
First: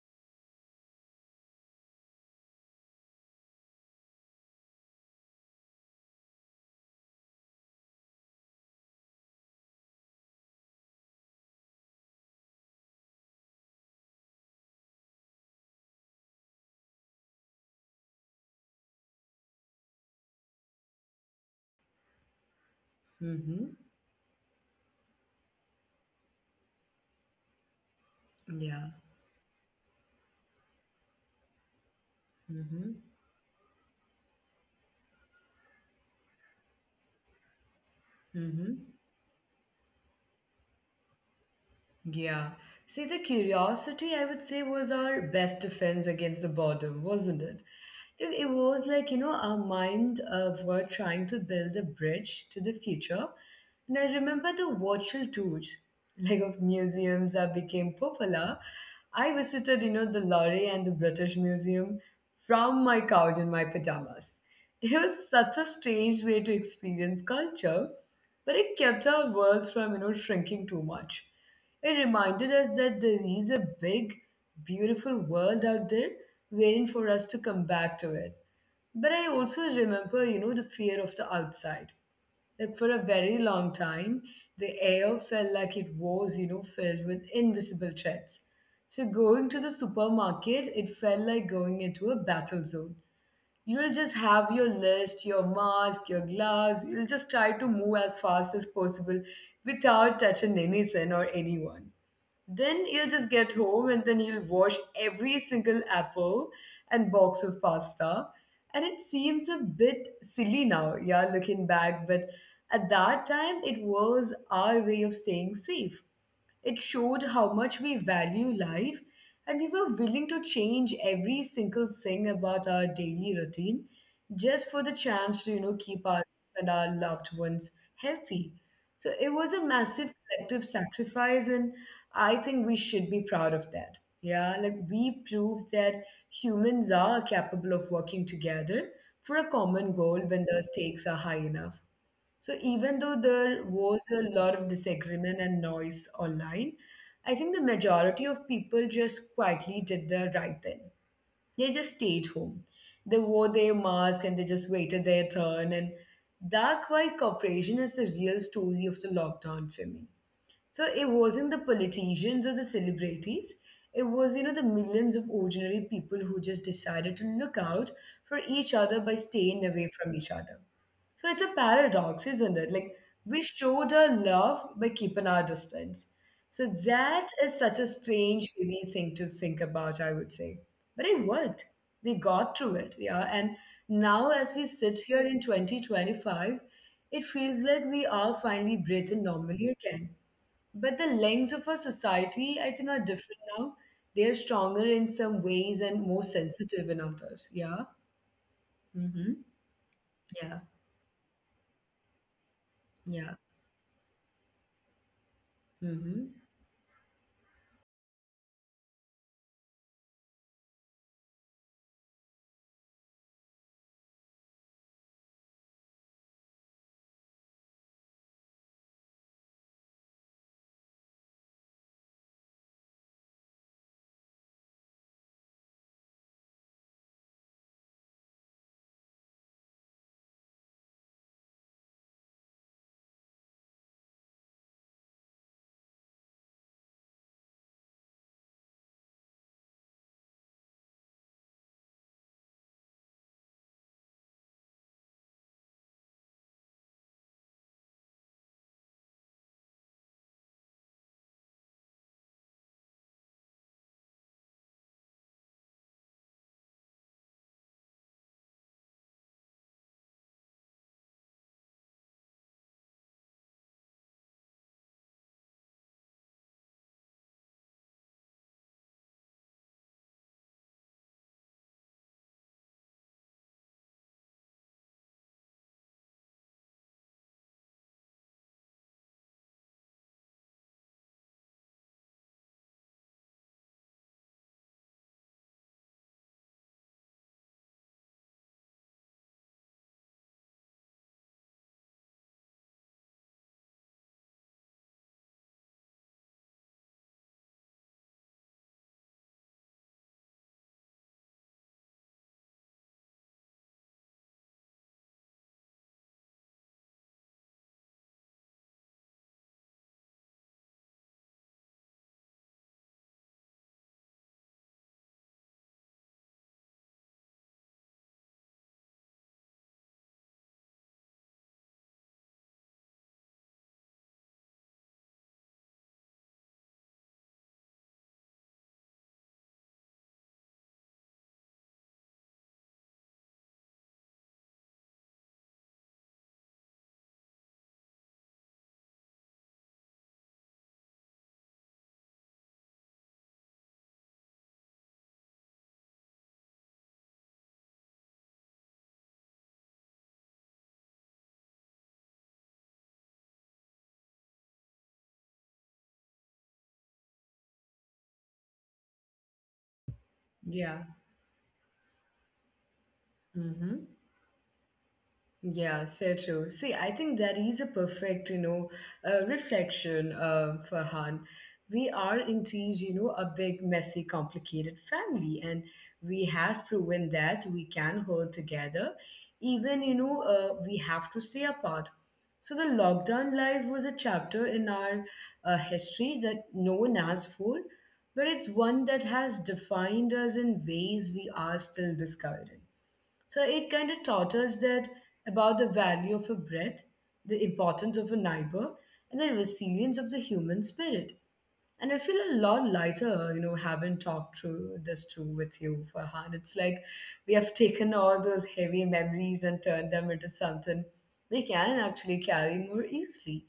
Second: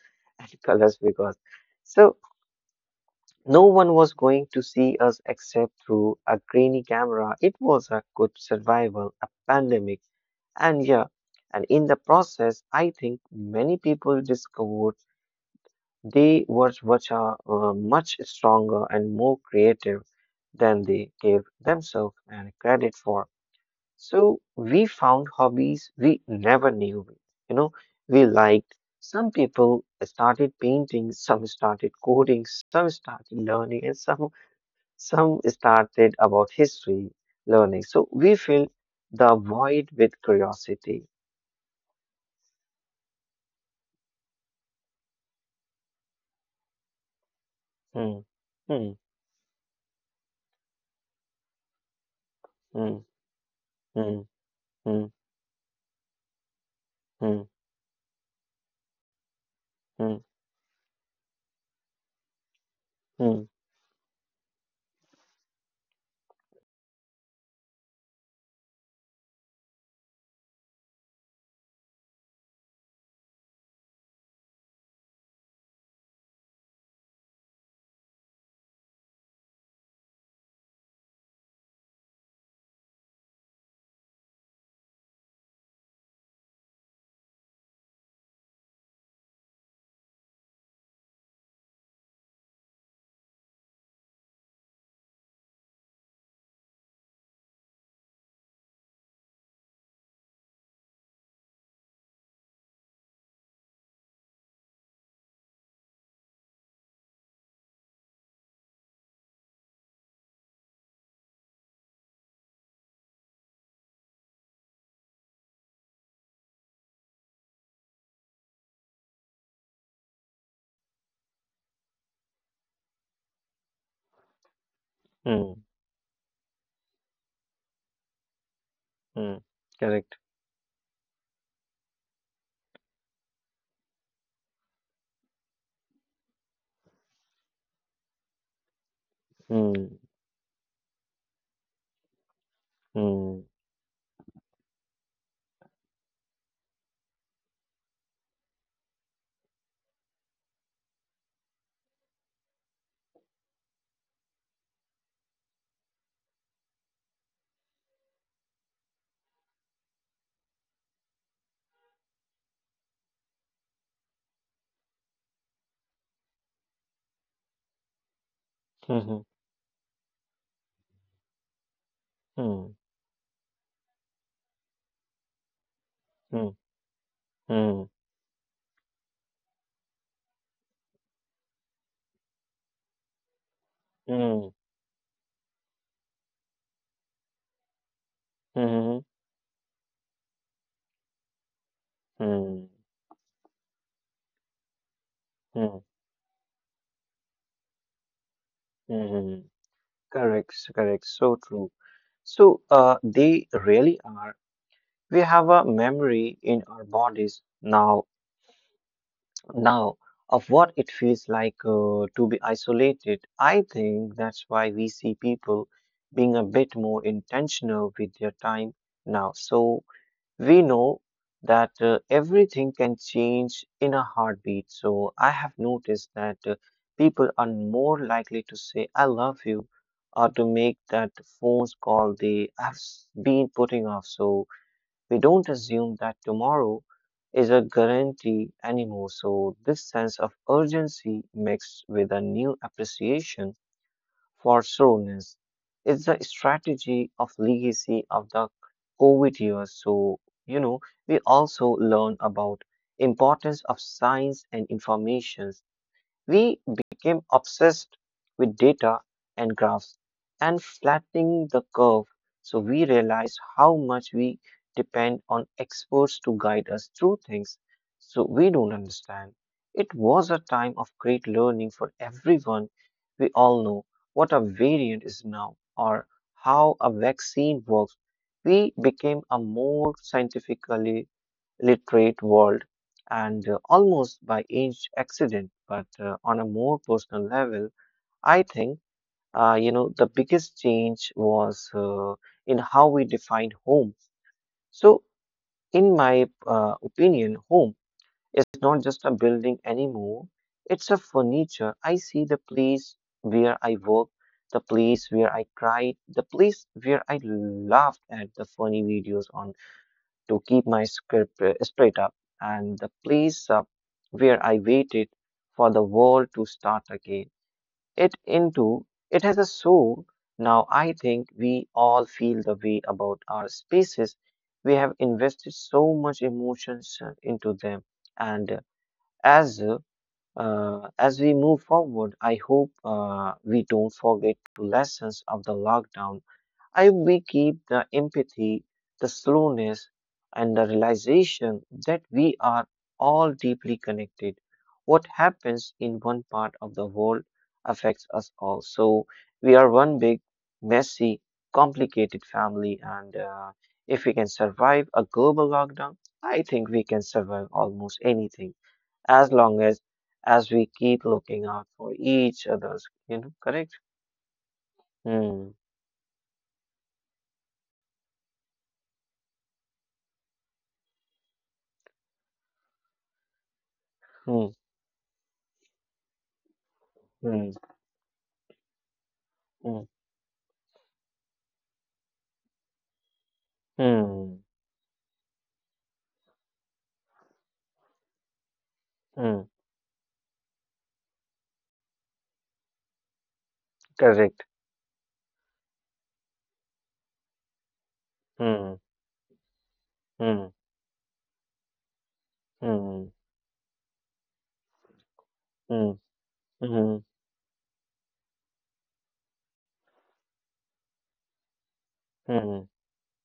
S2: and colors because. So no one was going to see us except through a grainy camera. It was a good survival, a pandemic. And yeah, and in the process, I think many people discovered they were much stronger and more creative than they gave themselves and credit for.
S1: Mm-hmm.
S2: So we found hobbies we never knew, you know, we liked.
S1: Yeah.
S2: Some people started painting, some started coding, some
S1: Mm-hmm.
S2: started learning, and some started about history learning. So we filled
S1: Mm-hmm.
S2: the void with curiosity.
S1: Yeah. See, the curiosity, I would say, was our best defense against the boredom, wasn't it?
S2: Hmm,
S1: It
S2: hmm,
S1: was like, you know, our mind of were trying to build a bridge to the
S2: hmm,
S1: future. And I
S2: hmm,
S1: remember the
S2: hmm,
S1: virtual tours, like of
S2: hmm,
S1: museums that became popular. I visited, you
S2: hmm,
S1: know, the Louvre and the British Museum from my
S2: hmm,
S1: couch in my pajamas. It was such a strange way to experience culture, but it kept our worlds from, you know, shrinking too much. It reminded us that there is a big, beautiful world out there waiting for us to come back to it. But I also remember, you know, the fear of the outside. Like for a very long time, the air felt like it was, you know, filled with invisible threats. So going to the supermarket, it felt like going into a battle zone. You'll just have your list, your mask, your gloves. You'll just try to move as fast as possible without touching anything or anyone. Then you'll just get home and then you'll wash every single apple and box of pasta. And it seems a bit silly now, yeah, looking back, but at that time it was our way of staying safe. It showed how much we value life and we were willing to change every single thing about our daily routine just for the chance to, you know,
S2: hmm,
S1: keep us and our loved ones healthy. So it was a
S2: hmm.
S1: massive
S2: Correct.
S1: collective sacrifice, and I think we should be proud of that. Yeah, like we proved that humans are capable of working together for a common goal
S2: Hmm,
S1: when the stakes are high enough. So even though there
S2: hmm,
S1: was a lot of disagreement and noise online, I think the majority of people just quietly did the right thing. They just stayed home. They wore their mask and they just waited their turn. And that quiet cooperation is the real story of the lockdown for me. So it wasn't the politicians or the celebrities. It was, you know, the millions of ordinary people who just decided to look out for each
S2: hmm,
S1: other by staying away from each other. So it's a paradox,
S2: hmm,
S1: isn't it? Like we showed our love by keeping our distance.
S2: hmm,
S1: So
S2: hmm,
S1: that
S2: hmm,
S1: is such a strange, heavy thing to think about, I would say. But it worked. We got through it, yeah. And now, as we sit here in 2025, it feels like we are
S2: hmm,
S1: finally breathing normally again. But the lengths of our
S2: hmm,
S1: society, I think, are different now. They are stronger in some
S2: hmm,
S1: ways and more sensitive in others. Yeah.
S2: hmm.
S1: Mm-hmm.
S2: Correct,
S1: Yeah.
S2: correct. So true. So they
S1: Yeah.
S2: really are. We have a memory in
S1: Mm-hmm.
S2: our bodies now of what it feels like to be isolated. I think that's why we see people being a bit more intentional with their time now. So we know that everything can change in a heartbeat. So I have noticed that people are more likely to say, I love you, or to make that phone call they have been putting off. So we don't assume that tomorrow is a guarantee anymore. So, this sense of urgency mixed with a new appreciation for slowness is the strategy of legacy of the COVID years. So, you know, we also learn about importance of science and information we became obsessed with data and graphs and flattening the curve, so we realized how much we depend on experts to guide us through things so we don't understand. It was a time of great learning for everyone. We all know what a variant is now or how a vaccine works. We became a more scientifically literate world and almost by each accident. But on a more personal level, I think, the biggest change was in how we define home. So, in my opinion, home is not just a building anymore, it's a furniture. I see the place where I work, the place where I cried, the place where I laughed at the funny videos on to keep my script straight up and the place up where I waited for the world to start again. It into it has a soul. Now I think we all feel the way about our spaces. We have invested so much emotions into them, and as uh, as we move forward, I hope we don't forget the lessons of the lockdown I we keep the empathy, the slowness, and the realization that we are all deeply connected. What happens in one part of the world affects us all. So we are one big, messy, complicated family. And if we can survive a global lockdown, I think we can survive almost anything as long as we
S1: Yeah.
S2: keep looking out for each other's. You know, correct?
S1: Mm-hmm.
S2: Hmm.
S1: Yeah, so true. See, I think that is a perfect, you know, reflection for Han. We are indeed, you know, a big, messy,
S2: Hmm.
S1: complicated family, and we have proven
S2: Hmm.
S1: that we can hold together,
S2: Hmm.
S1: even, you know, we have to stay apart. So the lockdown life was a
S2: Hmm.
S1: chapter in our history that no one asked for, but it's one that
S2: Mm,
S1: has defined us in ways we are still discovering. So it kind of
S2: correct.
S1: taught us that about the value of a breath, the importance of a
S2: Mm,
S1: neighbor, and the resilience of the
S2: mm,
S1: human spirit. And I feel a lot
S2: mm,
S1: lighter, you know, having talked through this too with you,
S2: mm,
S1: Farhan. It's like
S2: mm,
S1: we have taken all those heavy memories and turned them into something we can actually carry more
S2: mm,
S1: easily.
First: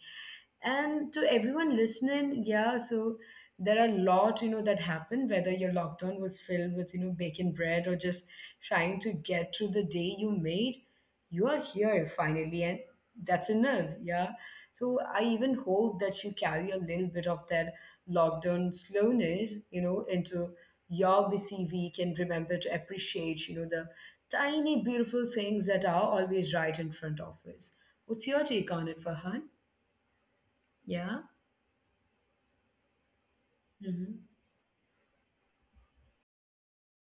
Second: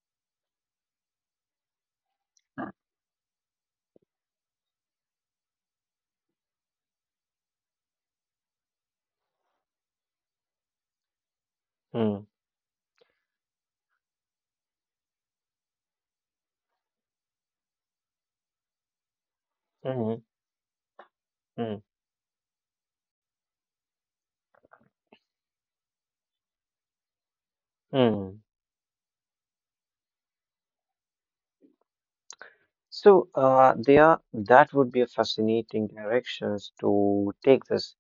S1: And to everyone listening, yeah, so there are a lot, you know, that happened, whether your lockdown was filled with, you know, baking bread or just trying to get through the day you made, you are here
S2: mm,
S1: finally, and that's enough, yeah. So I even hope that you carry a little bit of that lockdown
S2: mm,
S1: slowness, you know, into
S2: mm,
S1: your busy week and remember to appreciate, you know, the tiny beautiful things that are always right in front of
S2: mm.
S1: us. What's your take on it, Farhan? Yeah.
S2: So, there, that would be
S1: Mm-hmm.
S2: a fascinating directions to take this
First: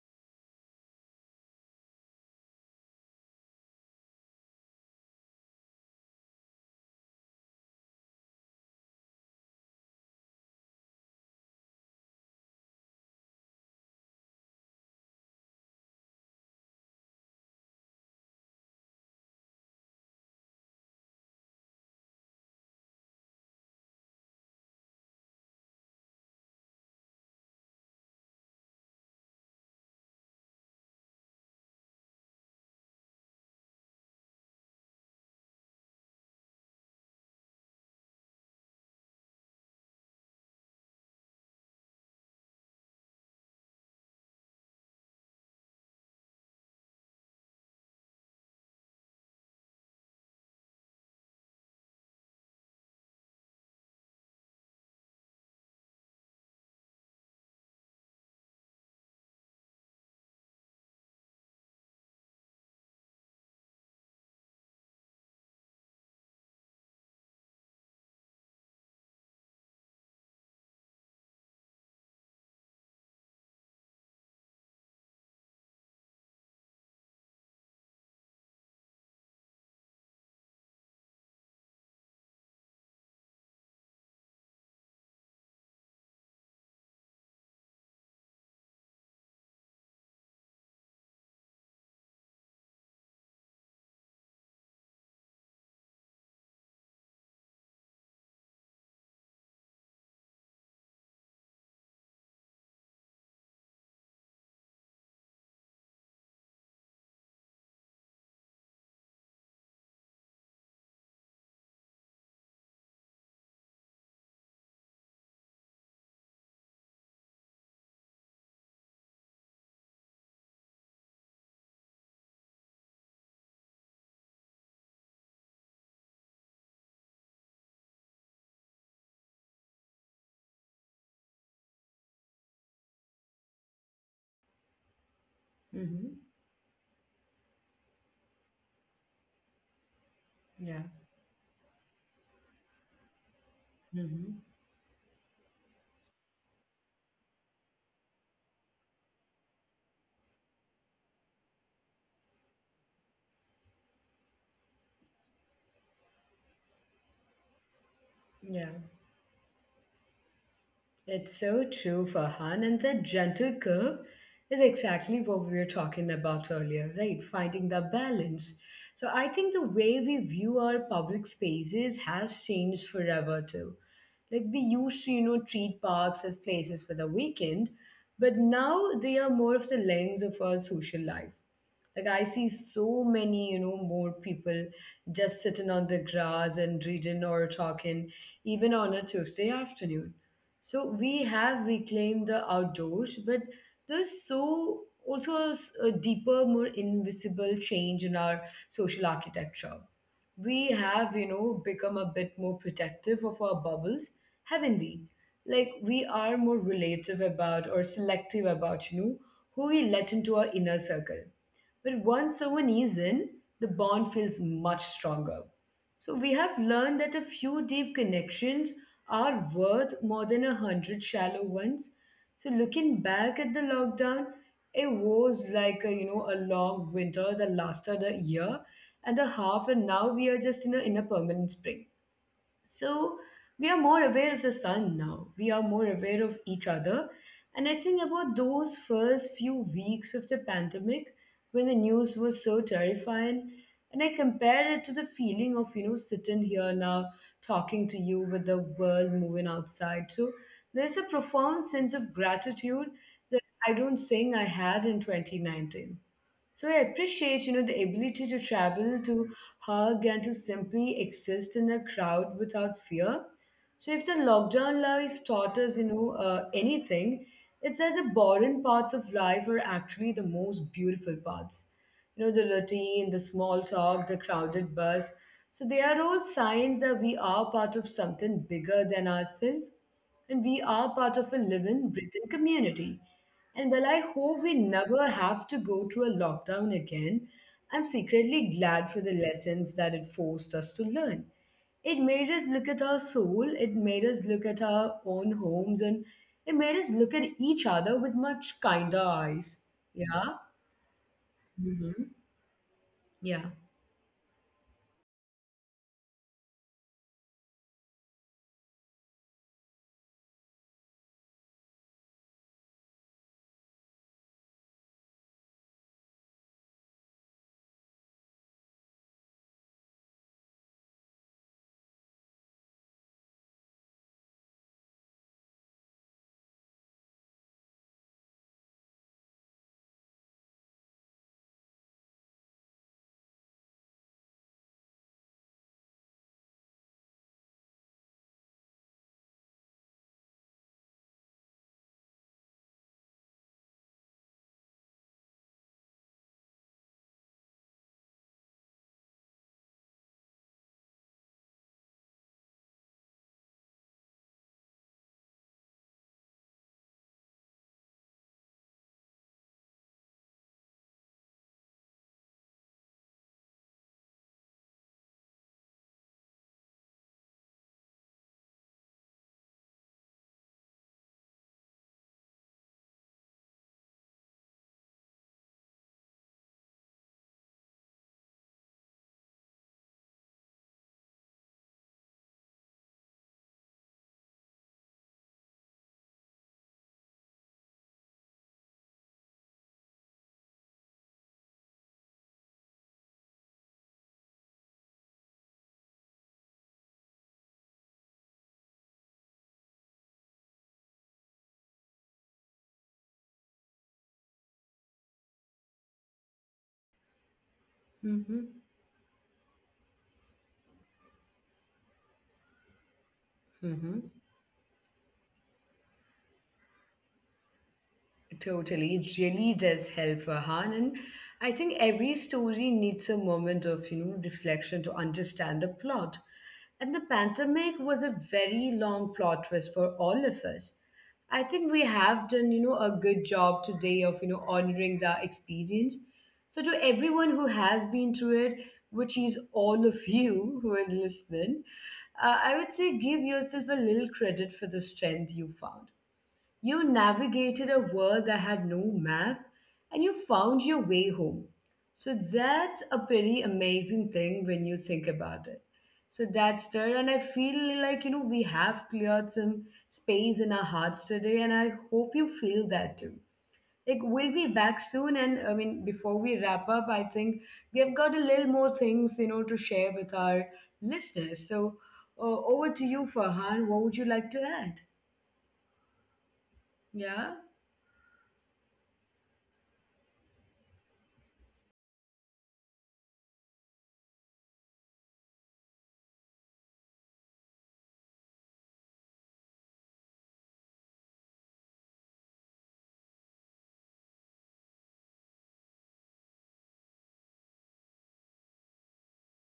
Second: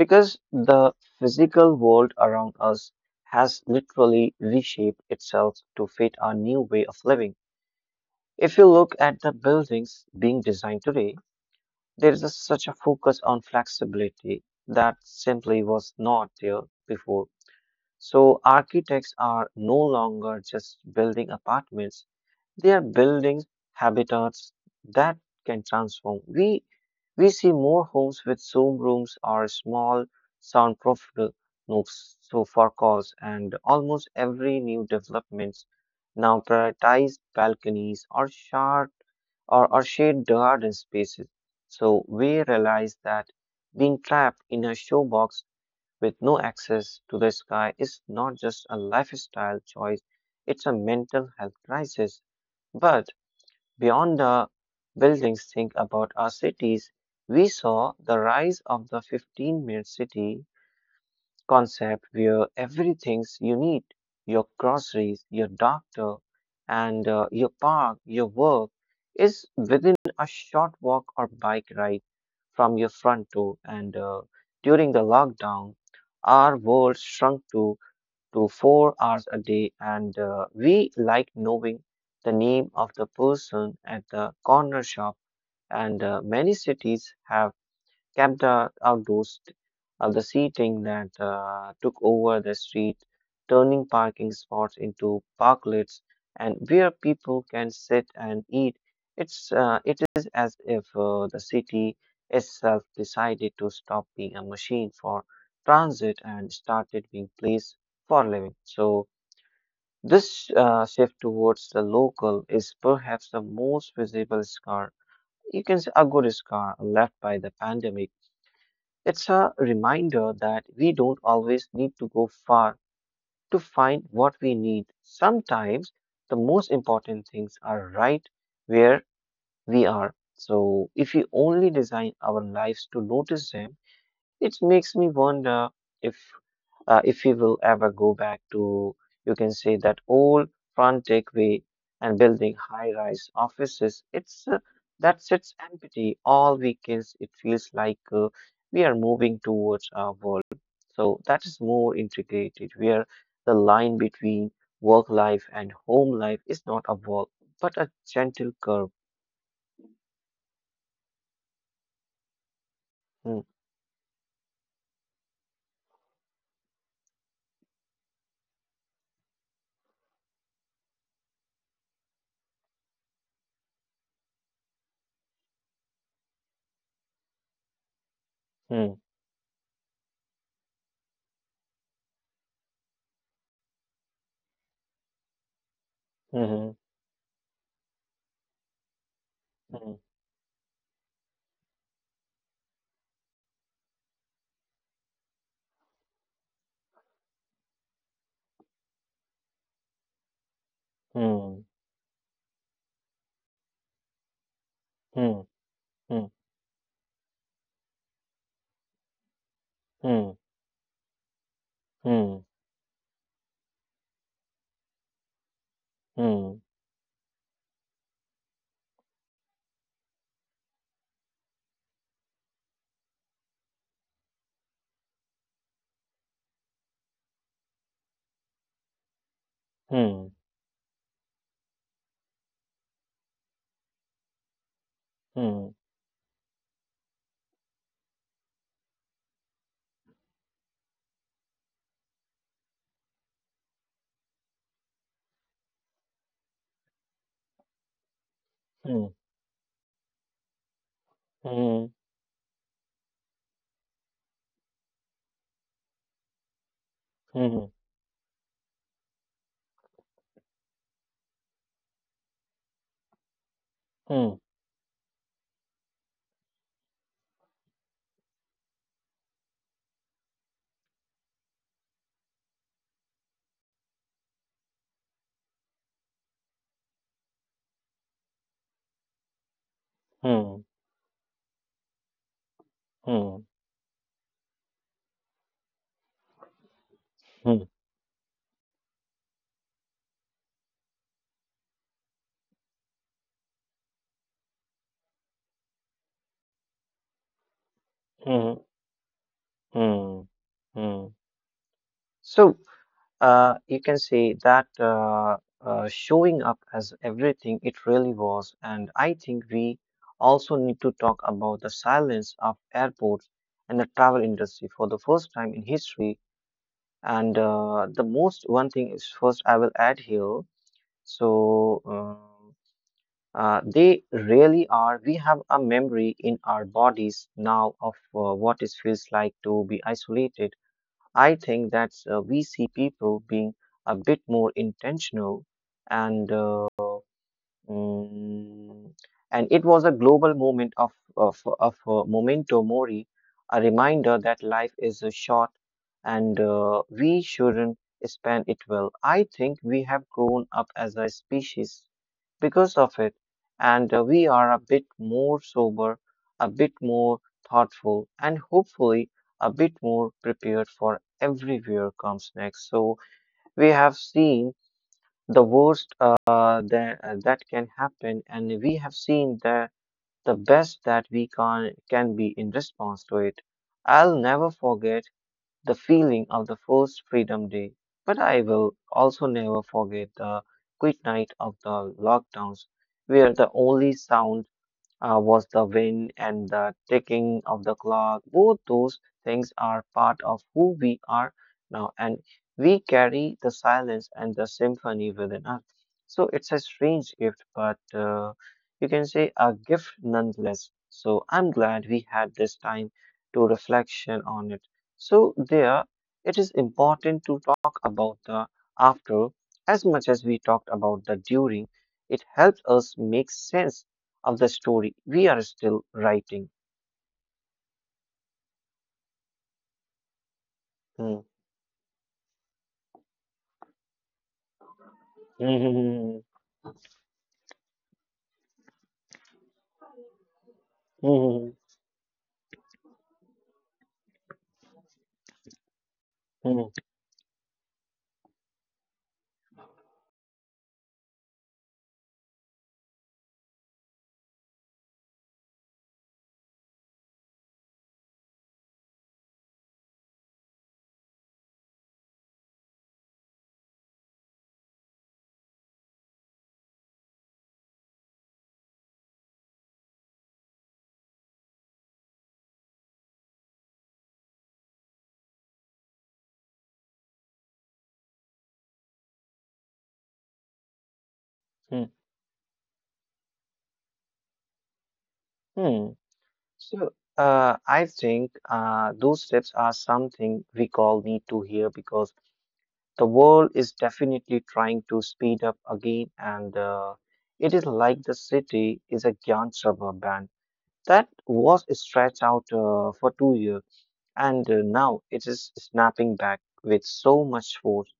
S2: because the physical world around us has literally reshaped itself to fit our new way of living. If you look at the buildings being designed today, there is such a focus on flexibility that simply was not there before. So architects are no longer just building apartments, they are building habitats that can transform. We see more homes with Zoom rooms or small soundproof nooks so for calls, and almost every new developments now prioritize balconies or shard or shade garden spaces. So we realize that being trapped in a showbox with no access to the sky is not just a lifestyle choice, it's a mental health crisis. But beyond the buildings, think about our cities. We saw the rise of the 15-minute city concept where everything's you need your groceries, your doctor, and your park, your work is within a short walk or bike ride from your front door. And during the lockdown, our world shrunk to 4 hours a day, and we like knowing the name of the person at the corner shop. And Many cities have kept outdoors of the seating that took over the street, turning parking spots into parklets and where people can sit and eat. It is as if the city itself decided to stop being a machine for transit and started being place for living. So this shift towards the local is perhaps the most visible scar. You can say a good scar left by the pandemic, it's a reminder that we don't always need to go far to find what we need. Sometimes the most important things are right where we are. So if we only design our lives to notice them, it makes me wonder
S1: Mm-hmm.
S2: if if we will ever go back to, you can say, that old
S1: Yeah.
S2: frantic way and building high-rise offices,
S1: Mm-hmm.
S2: it's that sits empty all weekends. It feels like we are moving towards our world. So that is more integrated, where the line between work life and home life is not a wall, but a gentle
S1: Yeah.
S2: curve.
S1: It's so true, Farhan. And that
S2: Hmm,
S1: gentle curve is exactly what we were talking about earlier, right? Finding the balance. So I think the way we view our public spaces has changed forever too. Like we used to, you know, treat parks as places for the weekend, but now
S2: hmm,
S1: they are more of the lens of our social life. Like I see so many, you know, more people just sitting on the grass
S2: hmm,
S1: and reading or talking, even on a Tuesday
S2: hmm,
S1: afternoon. So we have reclaimed the outdoors, but there's so also a deeper, more invisible change in our social architecture. We have, you know,
S2: hmm,
S1: become a bit more protective of our bubbles, haven't we? Like
S2: hmm,
S1: we are more
S2: hmm,
S1: relative about or selective about, you know, who we let into our
S2: hmm,
S1: inner circle, but once
S2: hmm,
S1: someone
S2: hmm,
S1: is in, the bond feels much stronger. So we have learned that a
S2: hmm,
S1: few deep connections are worth more than a hundred shallow ones. So looking back at the lockdown, it was like a you know a long winter that lasted a year and a half, and now we are just
S2: hmm,
S1: in a in
S2: hmm.
S1: a
S2: hmm.
S1: permanent spring. So we are more aware of the sun now. We are more aware of
S2: hmm,
S1: each other. And I think about those first few weeks of the pandemic when the news was so terrifying. And I compare it to the feeling of, sitting here now talking to you with the world moving
S2: hmm.
S1: outside. So there's a profound sense of
S2: Mhm,
S1: gratitude that I don't think I had in 2019. So I appreciate, the ability to
S2: mhm,
S1: travel, to hug, and to simply exist in a crowd without fear. So if the lockdown
S2: mhm,
S1: life taught us, anything, it's that the boring parts of life are actually the most beautiful parts. The routine, the small talk, the crowded bus. So they are all signs that we are part of something bigger than ourselves and we are part of a
S2: mhm,
S1: living, breathing community. And well, I
S2: mhm,
S1: hope we never have to go through a lockdown again. I'm
S2: mhm,
S1: secretly glad for the lessons that it forced us to learn. It made us look at our soul, it made us look at our own homes, and it made us look at each other with much kinder
S2: mhm,
S1: eyes. Yeah?
S2: mhm, mhm.
S1: Hmm.
S2: So
S1: Yeah.
S2: you can say that showing up as everything it really was, and I think we also need to talk about the silence of airports and the travel industry for the first time in history. And The most one thing is first I will add here. So. Uh, they really are. We have a memory in our bodies now of what it feels like to be isolated. I think that we see people being a bit more intentional, and uh, mm, and it was a global moment of memento mori, a reminder that life is short, and we shouldn't spend it well. I think we have grown up as a species because of it. And We are a bit more sober, a bit more thoughtful, and hopefully a bit more prepared for everywhere comes next. So we have seen the worst that can happen, and we have seen the best that we can be in response to it. I'll never forget the feeling of the first Freedom Day, but I will also never forget the quiet night of the lockdowns, where the only sound was the wind and the ticking of the clock. Both those things are part of who we are now, and we carry the silence and the symphony within us. So it's a strange gift, but you can say a gift nonetheless. So I'm glad we had this time to reflection on it. So there, it is important
S1: Mm-hmm.
S2: to talk about the after as much as we talked about the during. It helps us
S1: Mm-hmm.
S2: make sense of the story we are still writing.
S1: Totally. It really does help, Farhan. And I think every
S2: Hmm.
S1: story needs a moment of, reflection to understand the plot. And the
S2: Hmm.
S1: pandemic was a very long plot twist for all of us. I think we
S2: Hmm.
S1: have done,
S2: Hmm.
S1: a good job today of, honoring the experience. So to everyone who has
S2: Hmm.
S1: been through it, which is all of you who are listening, I would say give yourself a little credit for the strength you found. You navigated a world that had no map and you found your way home. So that's a pretty amazing thing when you think about it. So that's there, and I feel like we have cleared some space in our hearts today, and I hope you feel that too. Like we'll be back soon, and I mean before we wrap up, I think we have got a little more things to share with our listeners. So over to you,
S2: Hmm.
S1: Farhan. What would you like to add?
S2: hmm, hmm.
S1: Yeah.
S2: So, I think those steps are something we all need to hear because the world is definitely trying to speed up again, and it is like the city is a giant rubber band that was stretched out for 2 years, and now it is snapping back with so much force.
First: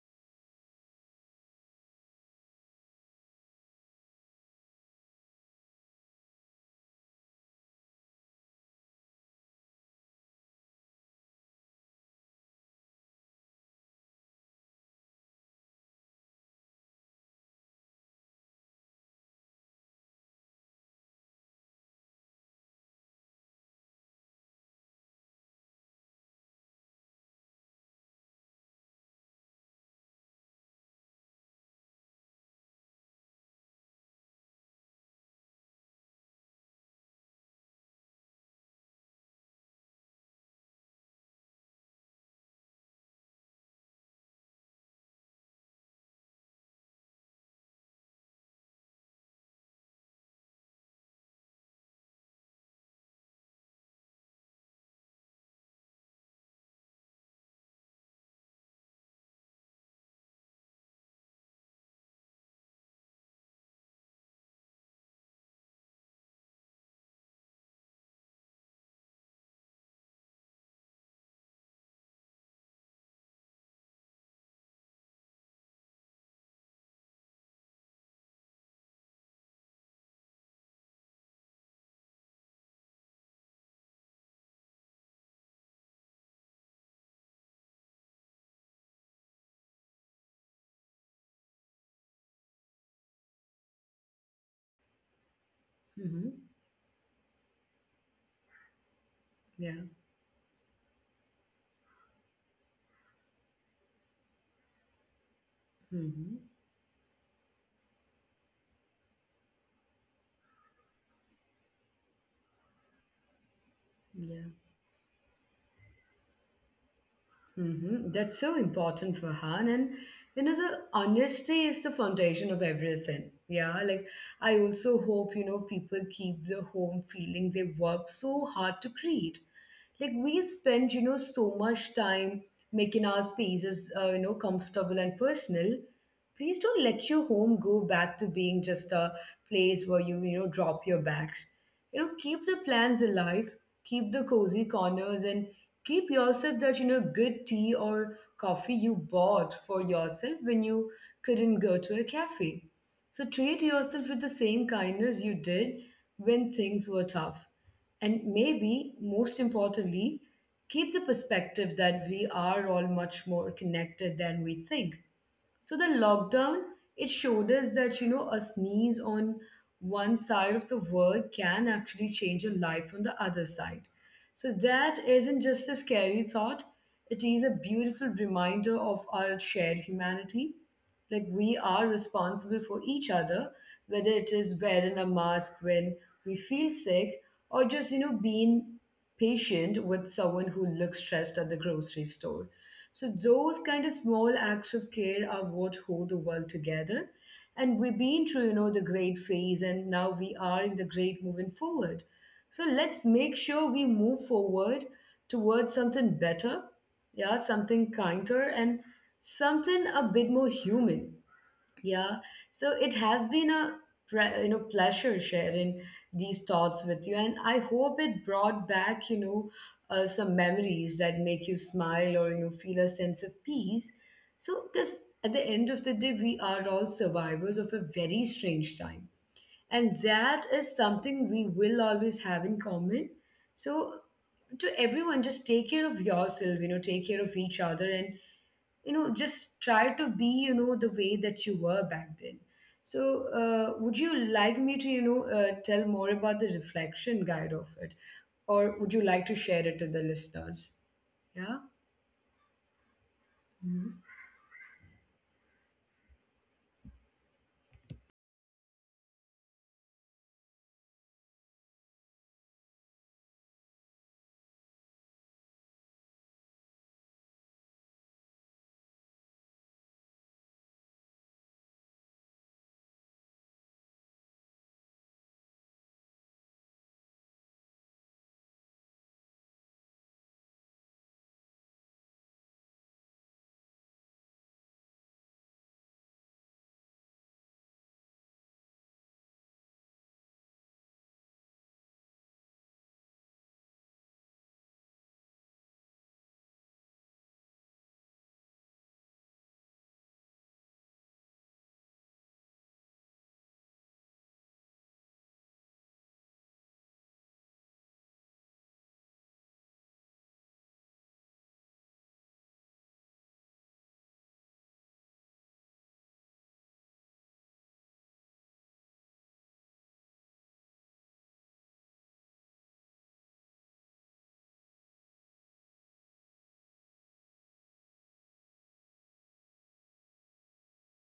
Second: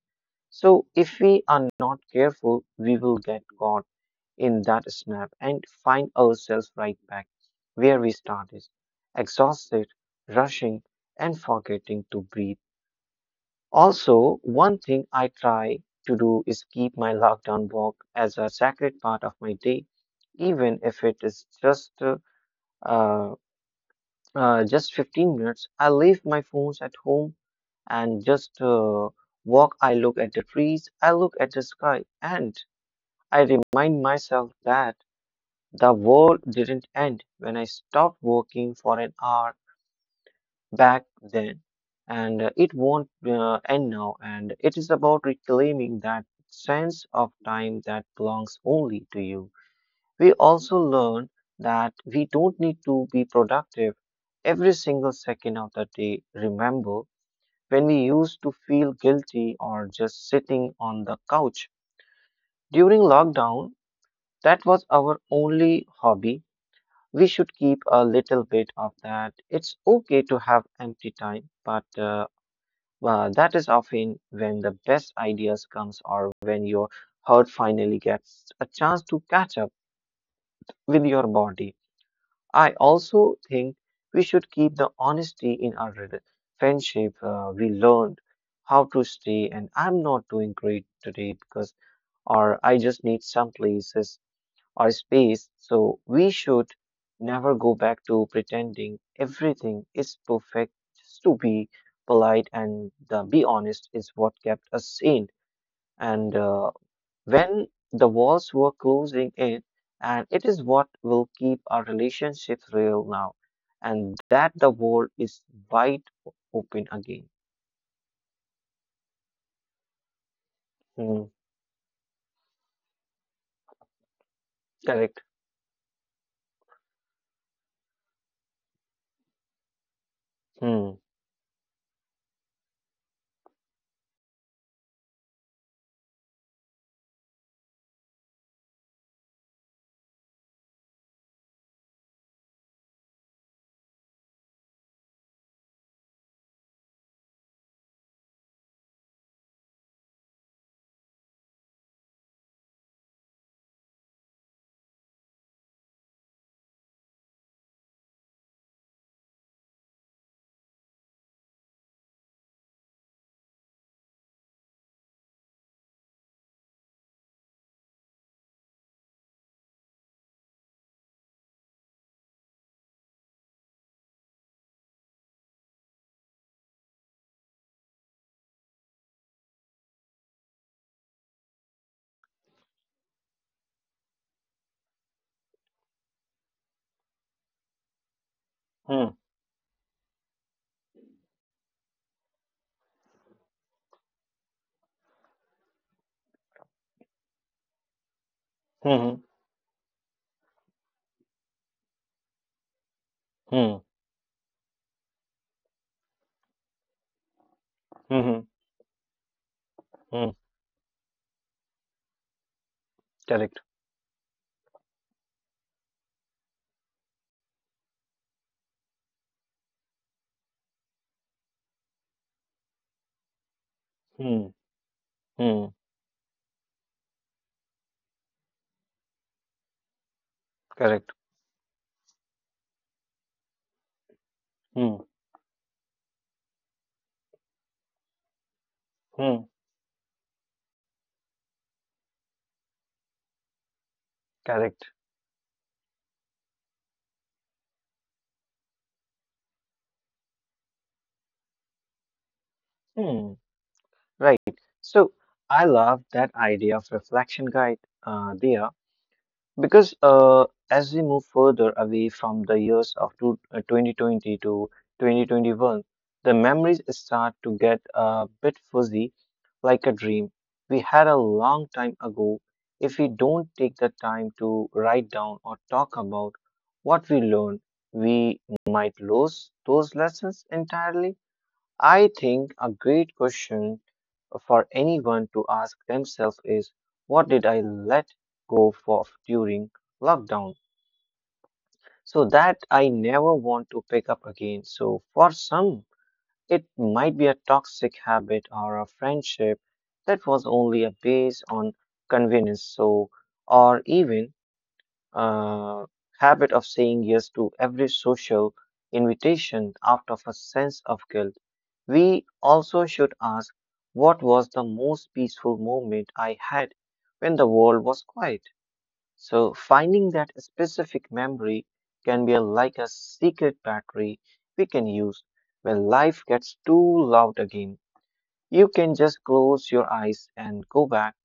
S2: So, if we are not careful, we will get caught in that snap and find ourselves right back where we started, exhausted, rushing, and forgetting to breathe. Also, one thing I try to do is keep my lockdown walk as a sacred part of my day, even if it is uh, just 15 minutes. I leave my phones at home and just walk. I look at the trees, I look at the sky, and I remind myself that the world didn't end when I stopped working for an hour back then, and it won't end now. And it is about reclaiming that sense of time that belongs only to you. We also learn that we don't need to be productive every single second of the day. Remember, when we used to feel guilty or just sitting on the couch during lockdown, that was our only hobby we should keep a little bit of that. It's okay to have empty time, but well, that is often when the best ideas comes or when your heart finally gets a chance to catch up with your body. I also think we should keep the honesty in our friendship. We learned how to stay, and I'm not doing great today because, or I just need some places or space, so we
S1: Mm-hmm.
S2: should never go back to pretending
S1: Yeah.
S2: everything is perfect just to be polite and the be honest is what kept us sane. And
S1: Mhm.
S2: When the walls were closing in, and it is what will keep our relationships real now, and that
S1: Yeah.
S2: the world is wide open again.
S1: Mhm. That's so important for her. And the
S2: Hmm,
S1: honesty is the foundation of everything. Yeah. Like I also
S2: Correct.
S1: hope, people keep the home feeling they work so hard to create. Like we
S2: Hmm.
S1: spend, so much time making our spaces, comfortable and personal. Please don't let your home go back to being just a place where you, drop your bags. Keep the plans alive, keep the cozy corners, and keep yourself that good tea or coffee you bought for yourself when you couldn't go to a cafe. So treat yourself with the same kindness you did when things were tough, and maybe most importantly, keep the perspective that we are all much more connected than we think. So the lockdown, it showed us that, a sneeze on one side of the world can actually change a life on the other side. So that isn't just a scary thought, it is a beautiful reminder of our shared humanity. Like we are responsible for each other, whether it is wearing a mask when we feel sick or just, being
S2: Hmm.
S1: patient with someone who looks stressed at the grocery store. So those kind of small acts of care are what hold the world together. And we've been through, the
S2: Hmm.
S1: great phase, and now we are in the great moving forward. So let's make
S2: Hmm. Hmm.
S1: sure we move forward towards something better, yeah, something
S2: Hmm. hmm,
S1: kinder and something a
S2: hmm,
S1: bit more human. Yeah, so it has
S2: Correct.
S1: been a pleasure sharing these thoughts with you, and I hope it brought back some memories that make you smile or feel a sense of peace.
S2: Hmm.
S1: So, because at the
S2: Hmm.
S1: end of the day, we are all survivors of a very strange time, and that is
S2: Correct.
S1: something we will always have in common. So, to
S2: Hmm.
S1: everyone, just take care of yourself. Take care of each other, and
S2: Hmm.
S1: just try to be the way that you were back then. So would you like
S2: Correct.
S1: me to tell more about the reflection guide of it, or would you like to share it to the listeners? Yeah.
S2: Hmm. Right. So I love that idea of reflection guide, there, because as we move further away from the years of 2020 to 2021, the memories start to get a bit fuzzy, like a dream we had a long time ago. If we don't take the time to write down or talk about what we learned, we might lose those lessons entirely. I think a great question for anyone to ask themselves is, what did I let go of during lockdown so that I never want to pick up again? So, for some, it might be a toxic habit or a friendship that was only a based on convenience, so or even uh, habit of saying yes to every social invitation out of a sense of guilt. We also should ask, what was the most peaceful moment I had when the world was quiet. So, finding that specific memory can be like a secret battery we can use when life gets too loud again. You can just close your eyes and go back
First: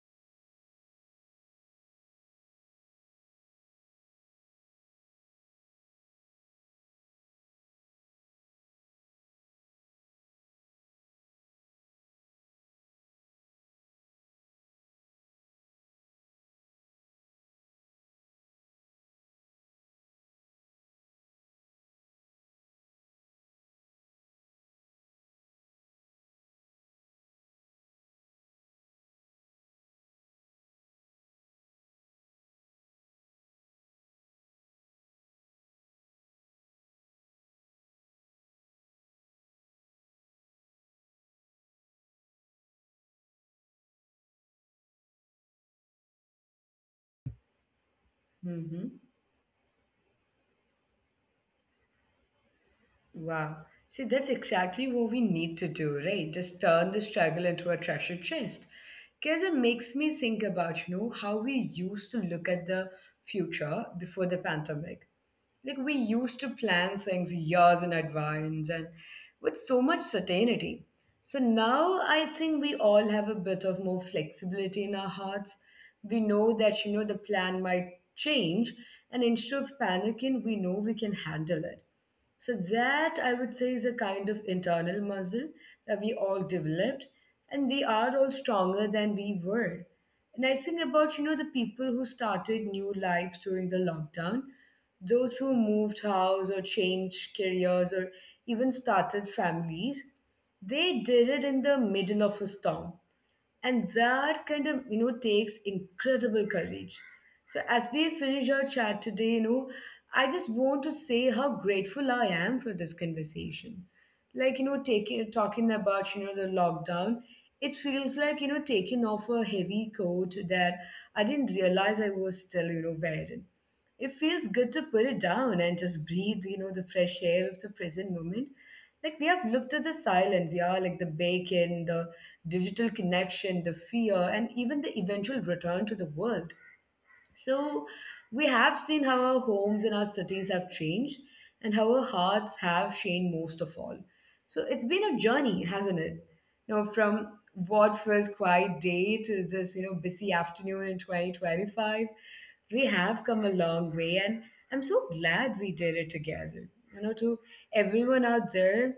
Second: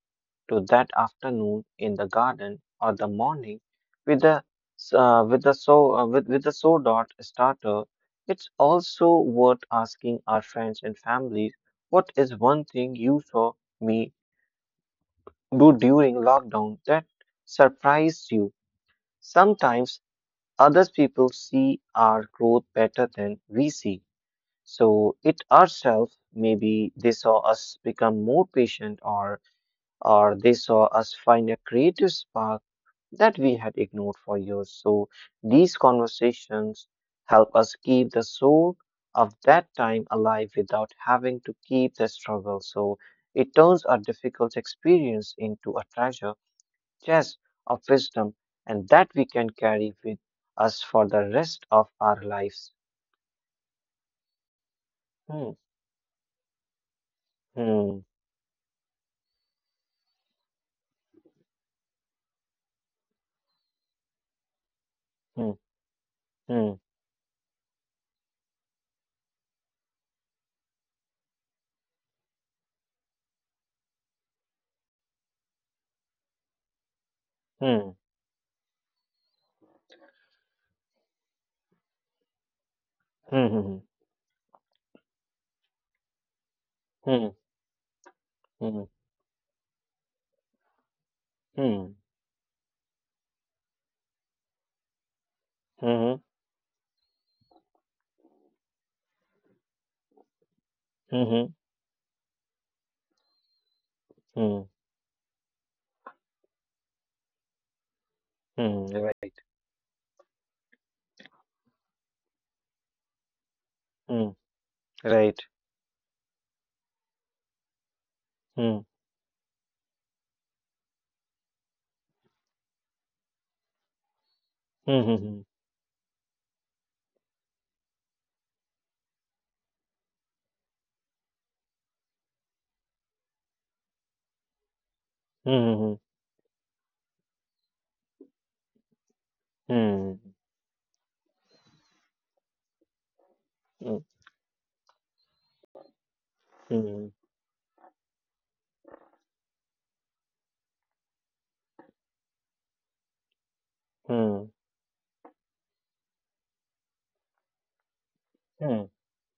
S2: to that afternoon in the garden or the morning with the with the so dot starter. It's also worth asking our friends and families, what is one thing you saw me do during lockdown that surprised you? Sometimes other people see our growth better than we see so it ourselves. Maybe they saw us become more patient or they saw us find a creative spark that we had ignored for years. So these conversations help us keep the soul of that time alive without having to keep the struggle. So it turns a difficult experience into a treasure chest of wisdom and
S1: Mm-hmm.
S2: that we can carry with us for the rest of our lives.
S1: Wow. See, that's exactly what we
S2: Hmm,
S1: need to do, right? Just turn the struggle into a
S2: hmm,
S1: treasure chest. Because it makes me think about, how we used to look at the future before the pandemic.
S2: hmm,
S1: Like we used to
S2: hmm,
S1: plan things years in advance and with so much certainty. So now I think we all have a bit of more flexibility in our hearts. We know that the
S2: hmm,
S1: plan might change, and instead of panicking, we know we can handle it. So that, I
S2: hmm,
S1: would say, is a kind of internal muscle that we all
S2: hmm,
S1: developed, and we are all
S2: hmm,
S1: stronger than we were. And I think about, the
S2: hmm,
S1: people who started new lives during the lockdown. Those who
S2: hmm,
S1: moved
S2: hmm,
S1: house or changed careers or even started families, they
S2: hmm,
S1: did
S2: hmm,
S1: it in the middle of a storm. And that
S2: hmm,
S1: kind of, takes incredible courage. So as we finish our
S2: hmm,
S1: chat
S2: Right.
S1: today, I just want to say how grateful I am for this conversation.
S2: Hmm.
S1: Like,
S2: Right.
S1: taking talking about, the lockdown, it feels like,
S2: Hmm.
S1: taking off a heavy coat that I didn't realize I was still, wearing. It feels good to
S2: Hmm. hmm,
S1: put it
S2: hmm.
S1: down and just breathe, the fresh air of the present moment. Like we have looked at the silence, yeah, like the bacon, the digital connection, the fear, and even the eventual return to the world. So we have seen how our homes and our cities have changed and how our hearts have changed most of all. So it's been a journey, hasn't it? From what first quiet day to this, busy afternoon in 2025, we have come a long
S2: うんうん、うん、うん、うん、うん、うん、うん。So
S1: way, and I'm so glad we did it together. To everyone out there,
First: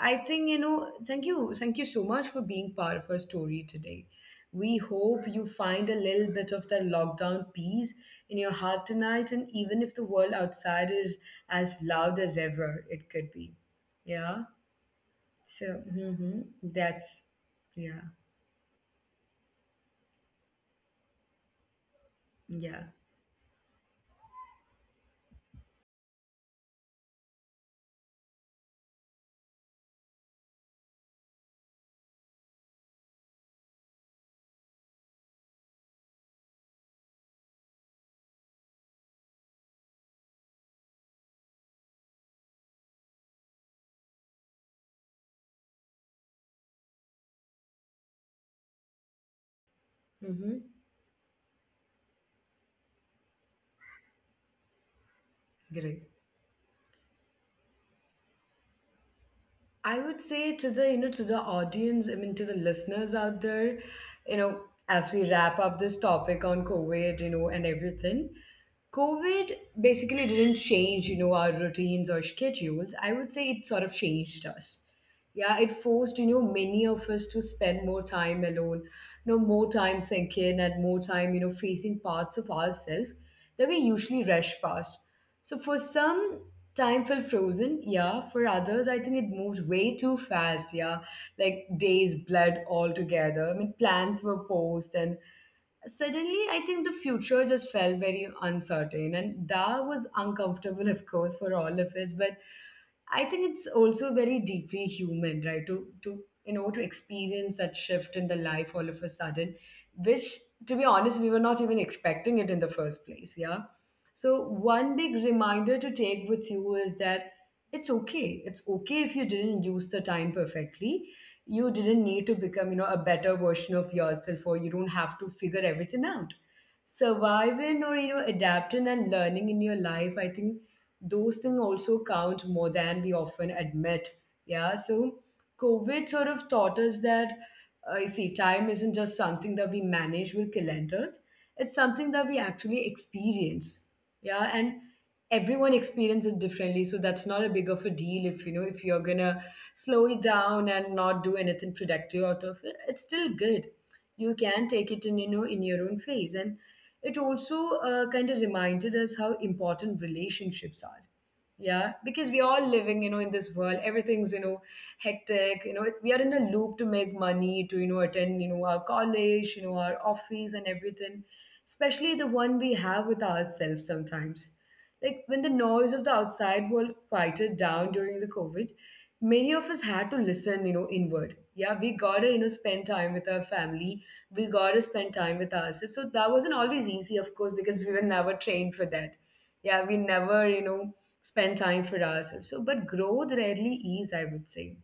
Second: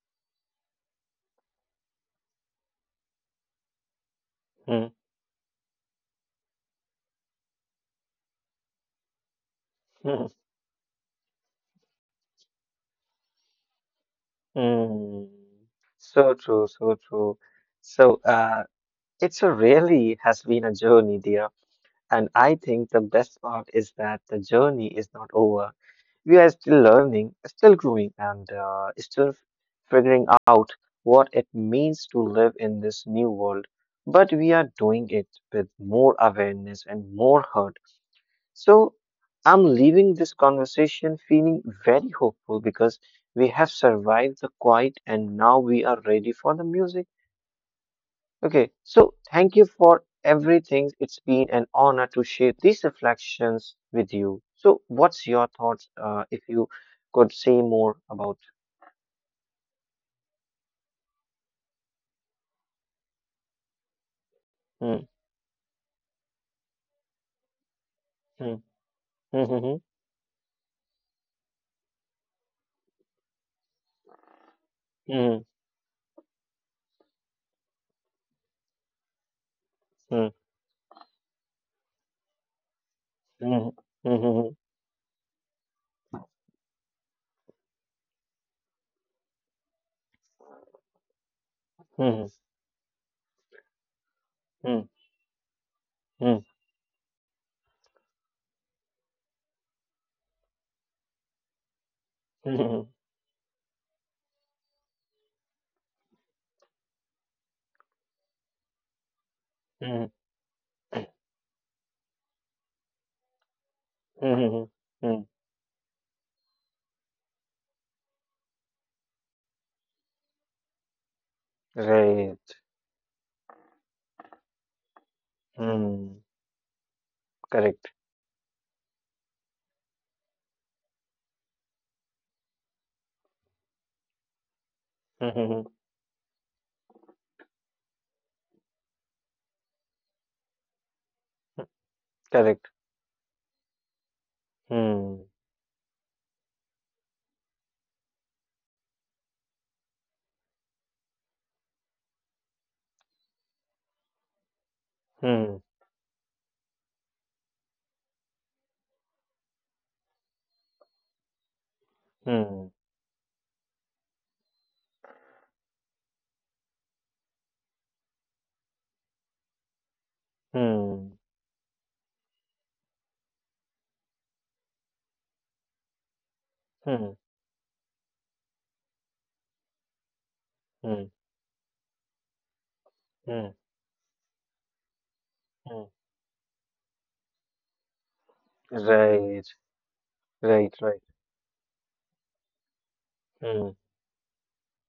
S1: I think, thank you. Thank you so much for being part of our story today. We hope you find a little bit of that lockdown peace in your heart tonight, and even if the world outside is as loud as ever, it could be. Yeah. So, hmm, that's,
S2: true.
S1: yeah,
S2: So, it's a really has been a journey, dear. And
S1: yeah.
S2: I think the best part is that the journey is not over. We are still learning, still growing, and still figuring out what it means to live in this new world. But we are doing it with more awareness and more heart. So I'm leaving this conversation feeling very hopeful because we have survived the quiet and now we are ready for the music. Okay, so thank you for
S1: hmm
S2: everything. It's been an honor to share these reflections with you. So, what's your
S1: Great.
S2: thoughts if you could say more about?
S1: I would say to the to the audience, I mean to the listeners out there, you know, as we wrap
S2: Hmm,
S1: up this topic on COVID, and everything,
S2: hmm,
S1: COVID basically
S2: hmm,
S1: didn't change, our routines or schedules. I would say it sort of changed us. Yeah, it
S2: hmm,
S1: forced many of us to spend more time alone, more time thinking
S2: hmm,
S1: and more time facing parts of ourselves that we
S2: hmm,
S1: usually rush
S2: hmm,
S1: past. So for some, time felt frozen. Yeah, for others, I think it moved way too fast. Yeah, like days
S2: hmm,
S1: bled all together. I mean, plans were paused,
S2: hmm,
S1: and suddenly
S2: hmm,
S1: I
S2: hmm,
S1: think the future just felt very uncertain, and that was uncomfortable of course for all of us. But
S2: hmm,
S1: I think it's also very deeply human, right, to to experience that shift in the life all of a sudden,
S2: hmm,
S1: which,
S2: hmm,
S1: to be honest, we were not even expecting it in the first place. Yeah, so one
S2: hmm,
S1: big
S2: hmm.
S1: reminder to take with you is that it's okay. It's okay if you didn't use the time perfectly. You didn't need to become
S2: Right.
S1: a better version of yourself, or you don't have to figure everything out.
S2: Hmm.
S1: Surviving or
S2: Correct.
S1: adapting and learning in your life, I think those things also count more than we often admit. Yeah, so COVID sort of taught us that, you see, time isn't just something that we manage with calendars, it's something that we actually
S2: Correct.
S1: experience. Yeah, and
S2: Hmm.
S1: everyone experiences it differently, so that's not a big of a deal if if you're gonna slow it down and not do anything productive out of it. It's still good. You can take it in in
S2: Hmm.
S1: your own phase. And it also kind of reminded us how important relationships are. Yeah, because we all
S2: Hmm.
S1: living in this world everything's hectic. We are in a loop to make money, to you Know, attend, you know, our college, you know, our office and
S2: Hmm.
S1: everything. Especially the one we have with ourselves sometimes, like when the noise of the outside world
S2: Hmm.
S1: quieted down during the COVID, many of us had to listen, you know,
S2: Hmm.
S1: inward. Yeah, we gotta, you know, spend time with our
S2: Hmm.
S1: family. We gotta spend time with
S2: Hmm.
S1: ourselves. So that wasn't always easy, of course, because we were never trained for that.
S2: Right.
S1: Yeah, we never
S2: Right. Right.
S1: spend time for ourselves. So, but growth
S2: Hmm.
S1: rarely is, I would say.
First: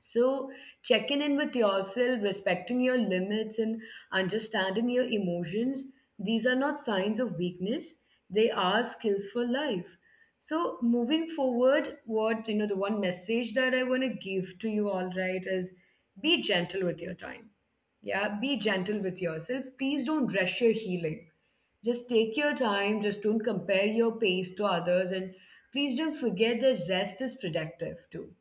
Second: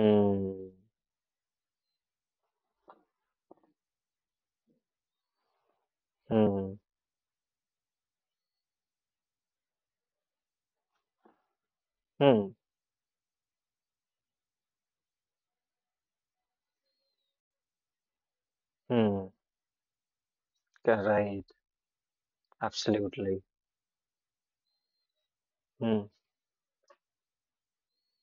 S1: So checking in with yourself, respecting your limits, and understanding your emotions, these are
S2: Hmm.
S1: not signs of weakness. They are skills for life. So, moving forward, what,
S2: Hmm.
S1: you know, the one message that I want to give to you all, right, is be gentle with your time. Yeah, be gentle with
S2: Hmm.
S1: yourself. Please don't rush your healing.
S2: Right.
S1: Just take your time. Just
S2: Absolutely.
S1: don't compare your pace to others. And please
S2: Hmm.
S1: don't forget that rest is productive too,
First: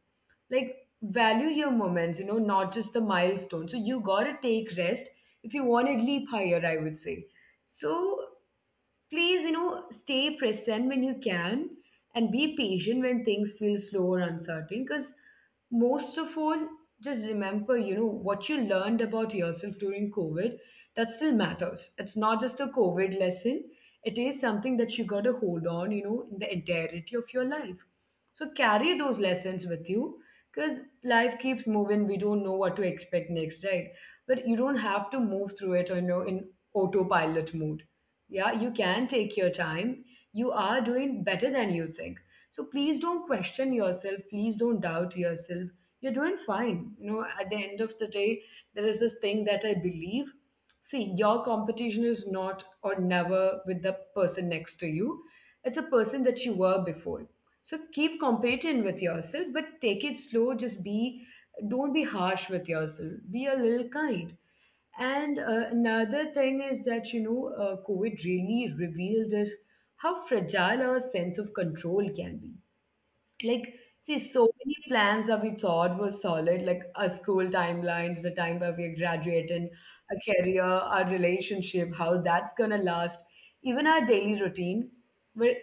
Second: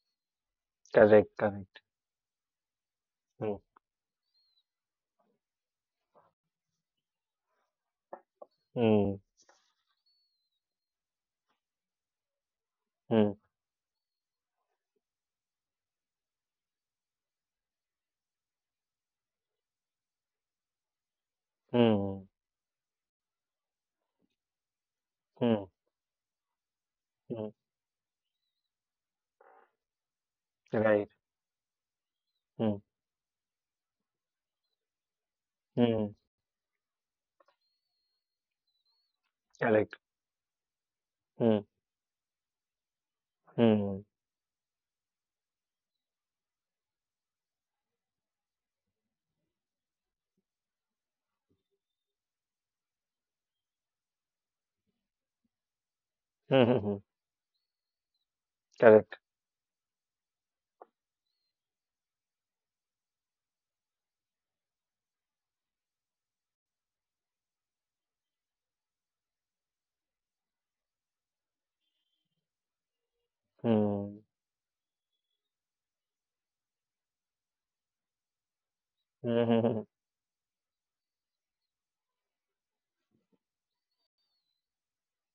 S1: like,
S2: Correct.
S1: value your
S2: Correct.
S1: moments, you know, not just the
S2: Hmm.
S1: milestone. So you got to take rest if you want to leap higher, I would say. So
S2: Hmm.
S1: please, you know, stay present when you can, and be patient when
S2: Hmm.
S1: things feel slow or uncertain, because most of all, just remember, you know, what you learned about yourself during COVID, that still matters. It's
S2: Hmm.
S1: not just a COVID lesson, it is something that you got to
S2: Hmm.
S1: hold on, you know, in the entirety of your
S2: Hmm.
S1: life. So carry those lessons with you, because
S2: Right.
S1: life keeps moving. We don't know what
S2: Hmm.
S1: to expect next, right? But you don't have to move through it, you
S2: Hmm.
S1: know, in autopilot mode. Yeah, you can take your
S2: Correct.
S1: time. You are doing better
S2: Hmm.
S1: than you think. So please don't question
S2: Hmm.
S1: yourself, please don't doubt yourself. You're doing fine, you know. At the end of the day, there is this thing that I believe, see, your competition is not or never with the person next to you. It's a person that you were
S2: Hmm.
S1: before. So keep competing with
S2: Correct.
S1: yourself, but take it slow. Just be, don't be harsh with yourself, be a little kind. And another thing is that, you know, COVID really revealed us how fragile our sense of control can be. Like, see,
S2: Hmm.
S1: so many plans that we thought were solid, like our school timelines, the time where we're graduating,
S2: Hmm.
S1: our career, our relationship, how that's gonna last, even our daily routine, were,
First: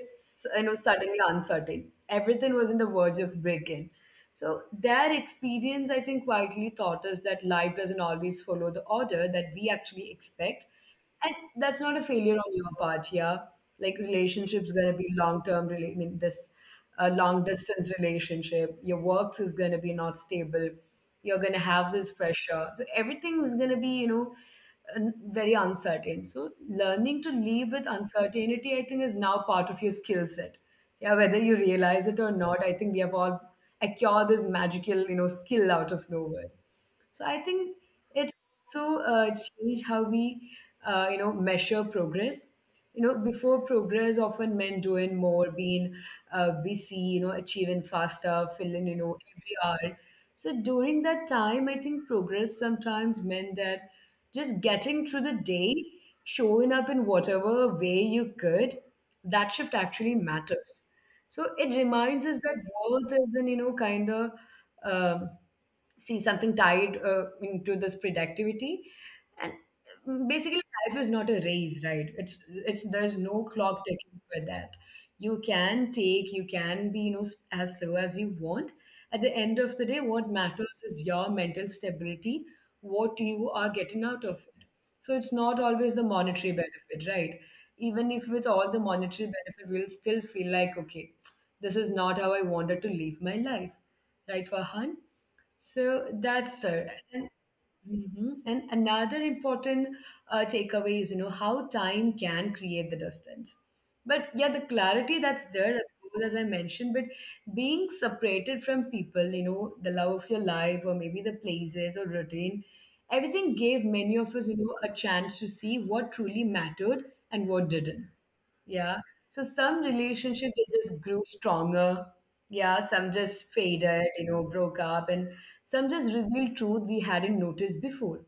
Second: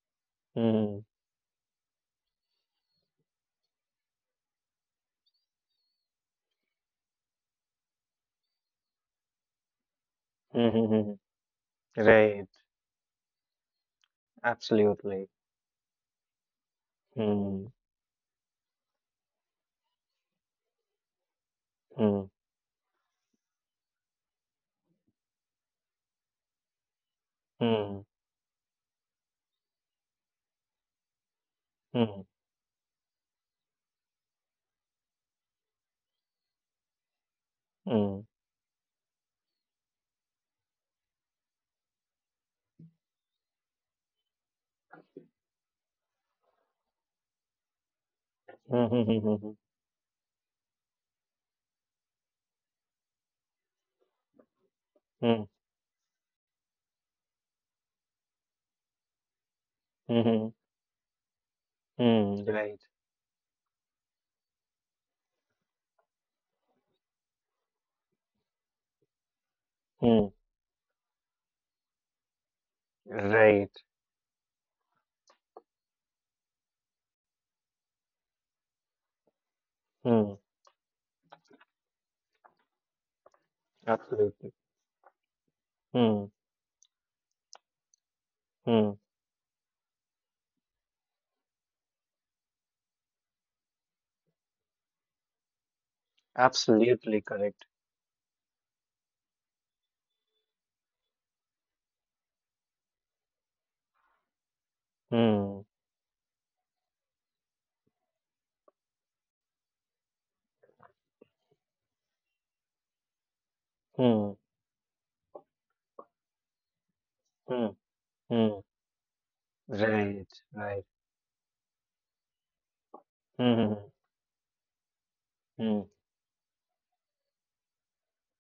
S1: you know,
S2: Hmm.
S1: suddenly uncertain. Everything was in the verge of breaking. So their experience, I think, quietly taught us that life doesn't always follow the order that we actually expect,
S2: Hmm. Hmm.
S1: and that's not a failure
S2: Right.
S1: on your part. Yeah, like, relationships gonna be
S2: Absolutely.
S1: long term, I mean, this a long
S2: Hmm.
S1: distance relationship, your work is going to be not stable, you're going to have this
S2: Hmm.
S1: pressure, so everything's going to be, you know, very uncertain. So learning to live with
S2: Hmm.
S1: uncertainty, I think, is now part of your skill set. Yeah, whether you realize it or
S2: Mm,
S1: not, I think we have all acquired this magical, you know, skill out of nowhere. So I think it,
S2: mm,
S1: so change how we you know, measure progress. You know, before, progress often meant doing more, being busy, you know, achieving faster, filling, you
S2: mm,
S1: know, every
S2: mm,
S1: hour. So during that time, I think progress sometimes meant that just getting through the
S2: mm,
S1: day, showing up in whatever way you could. That shift actually
S2: mm,
S1: matters. So it reminds us
S2: mm,
S1: that
S2: right,
S1: worth is an, you know, kind of um, see, something tied into this productivity. And mm,
S2: mm,
S1: basically, life is not a race, right? It's there's no
S2: right,
S1: clock ticking for that. You can take, you can be, you know, as slow as you want. At the end of the day, what
S2: mm,
S1: matters is your mental stability, what you are getting out of
S2: absolutely,
S1: it. So it's not always the
S2: mm,
S1: monetary benefit, right? Even if with all the
S2: mm,
S1: monetary benefit, we'll still feel like, okay, this is not how I wanted to live my life, right, Farhan? So that's it.
S2: absolutely
S1: And
S2: correct,
S1: mhm. And another important takeaway is, you know, how time can create the distance. But yeah, the clarity that's
S2: mm,
S1: there, of course, as I mentioned, but being separated from people, you know, the love of your life or maybe the places or routine, everything gave many
S2: mm,
S1: of us, you know, a chance to see what truly mattered and what
S2: mm,
S1: didn't.
S2: mm,
S1: Yeah. So some
S2: right,
S1: relationships, they
S2: right,
S1: just grew stronger. Yeah, some just
S2: mm,
S1: faded, you know, broke up, and
S2: mm,
S1: some just revealed truth we hadn't noticed before.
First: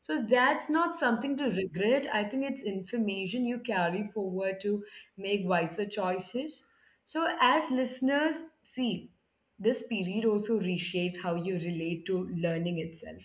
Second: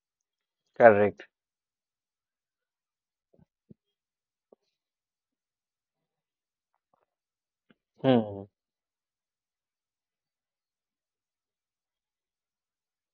S1: So that's not
S2: correct,
S1: something to regret. I think it's information you carry forward to make wiser choices. So as listeners,
S2: mm,
S1: see, this period also reshaped how you relate to learning itself.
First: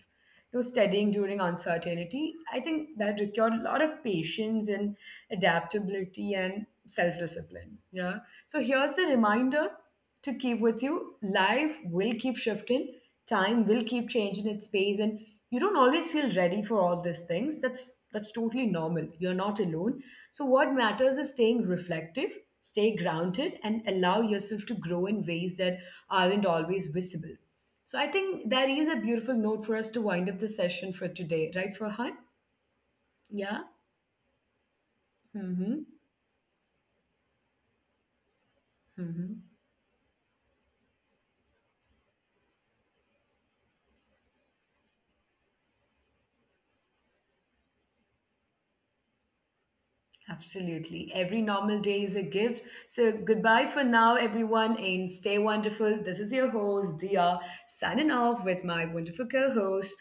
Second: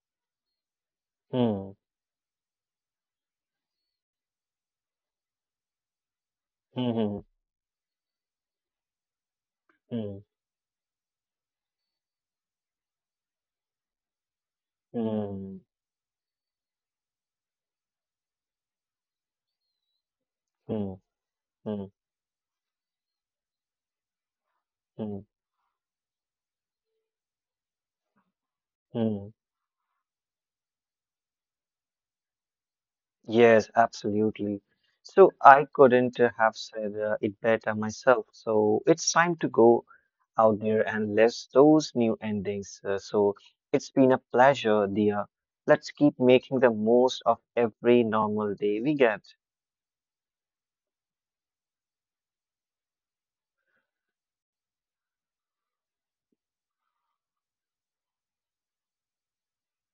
S1: You know, studying during
S2: mm,
S1: uncertainty, I think that required a lot of patience and adaptability and self
S2: mm,
S1: discipline. Yeah. So here's the reminder
S2: mm,
S1: to keep with you. Life will keep shifting, time will keep changing its pace, and you
S2: mm,
S1: don't always feel ready for all these things. That's totally normal. You're not alone. So what
S2: mm,
S1: matters is staying
S2: mm,
S1: reflective, stay grounded, and allow yourself to grow in
S2: mm,
S1: ways that aren't always visible. So I think that is a beautiful
S2: mm.
S1: note for us to wind up the session for today, right, Farhan? Yeah.
S2: Yes, absolutely. So I
S1: Mm-hmm.
S2: couldn't have said it better myself. So it's time to
S1: Mm-hmm.
S2: go out there and list those new endings. So it's been a pleasure, dear. Let's keep making the most of every normal day we get.
S1: Absolutely. Every normal day is a gift. So goodbye for now, everyone, and stay wonderful. This is your host, Dia, signing off with my wonderful co-host,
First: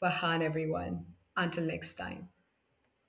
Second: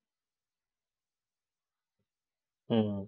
S1: Farhan, everyone. Until next time.
S2: Hmm.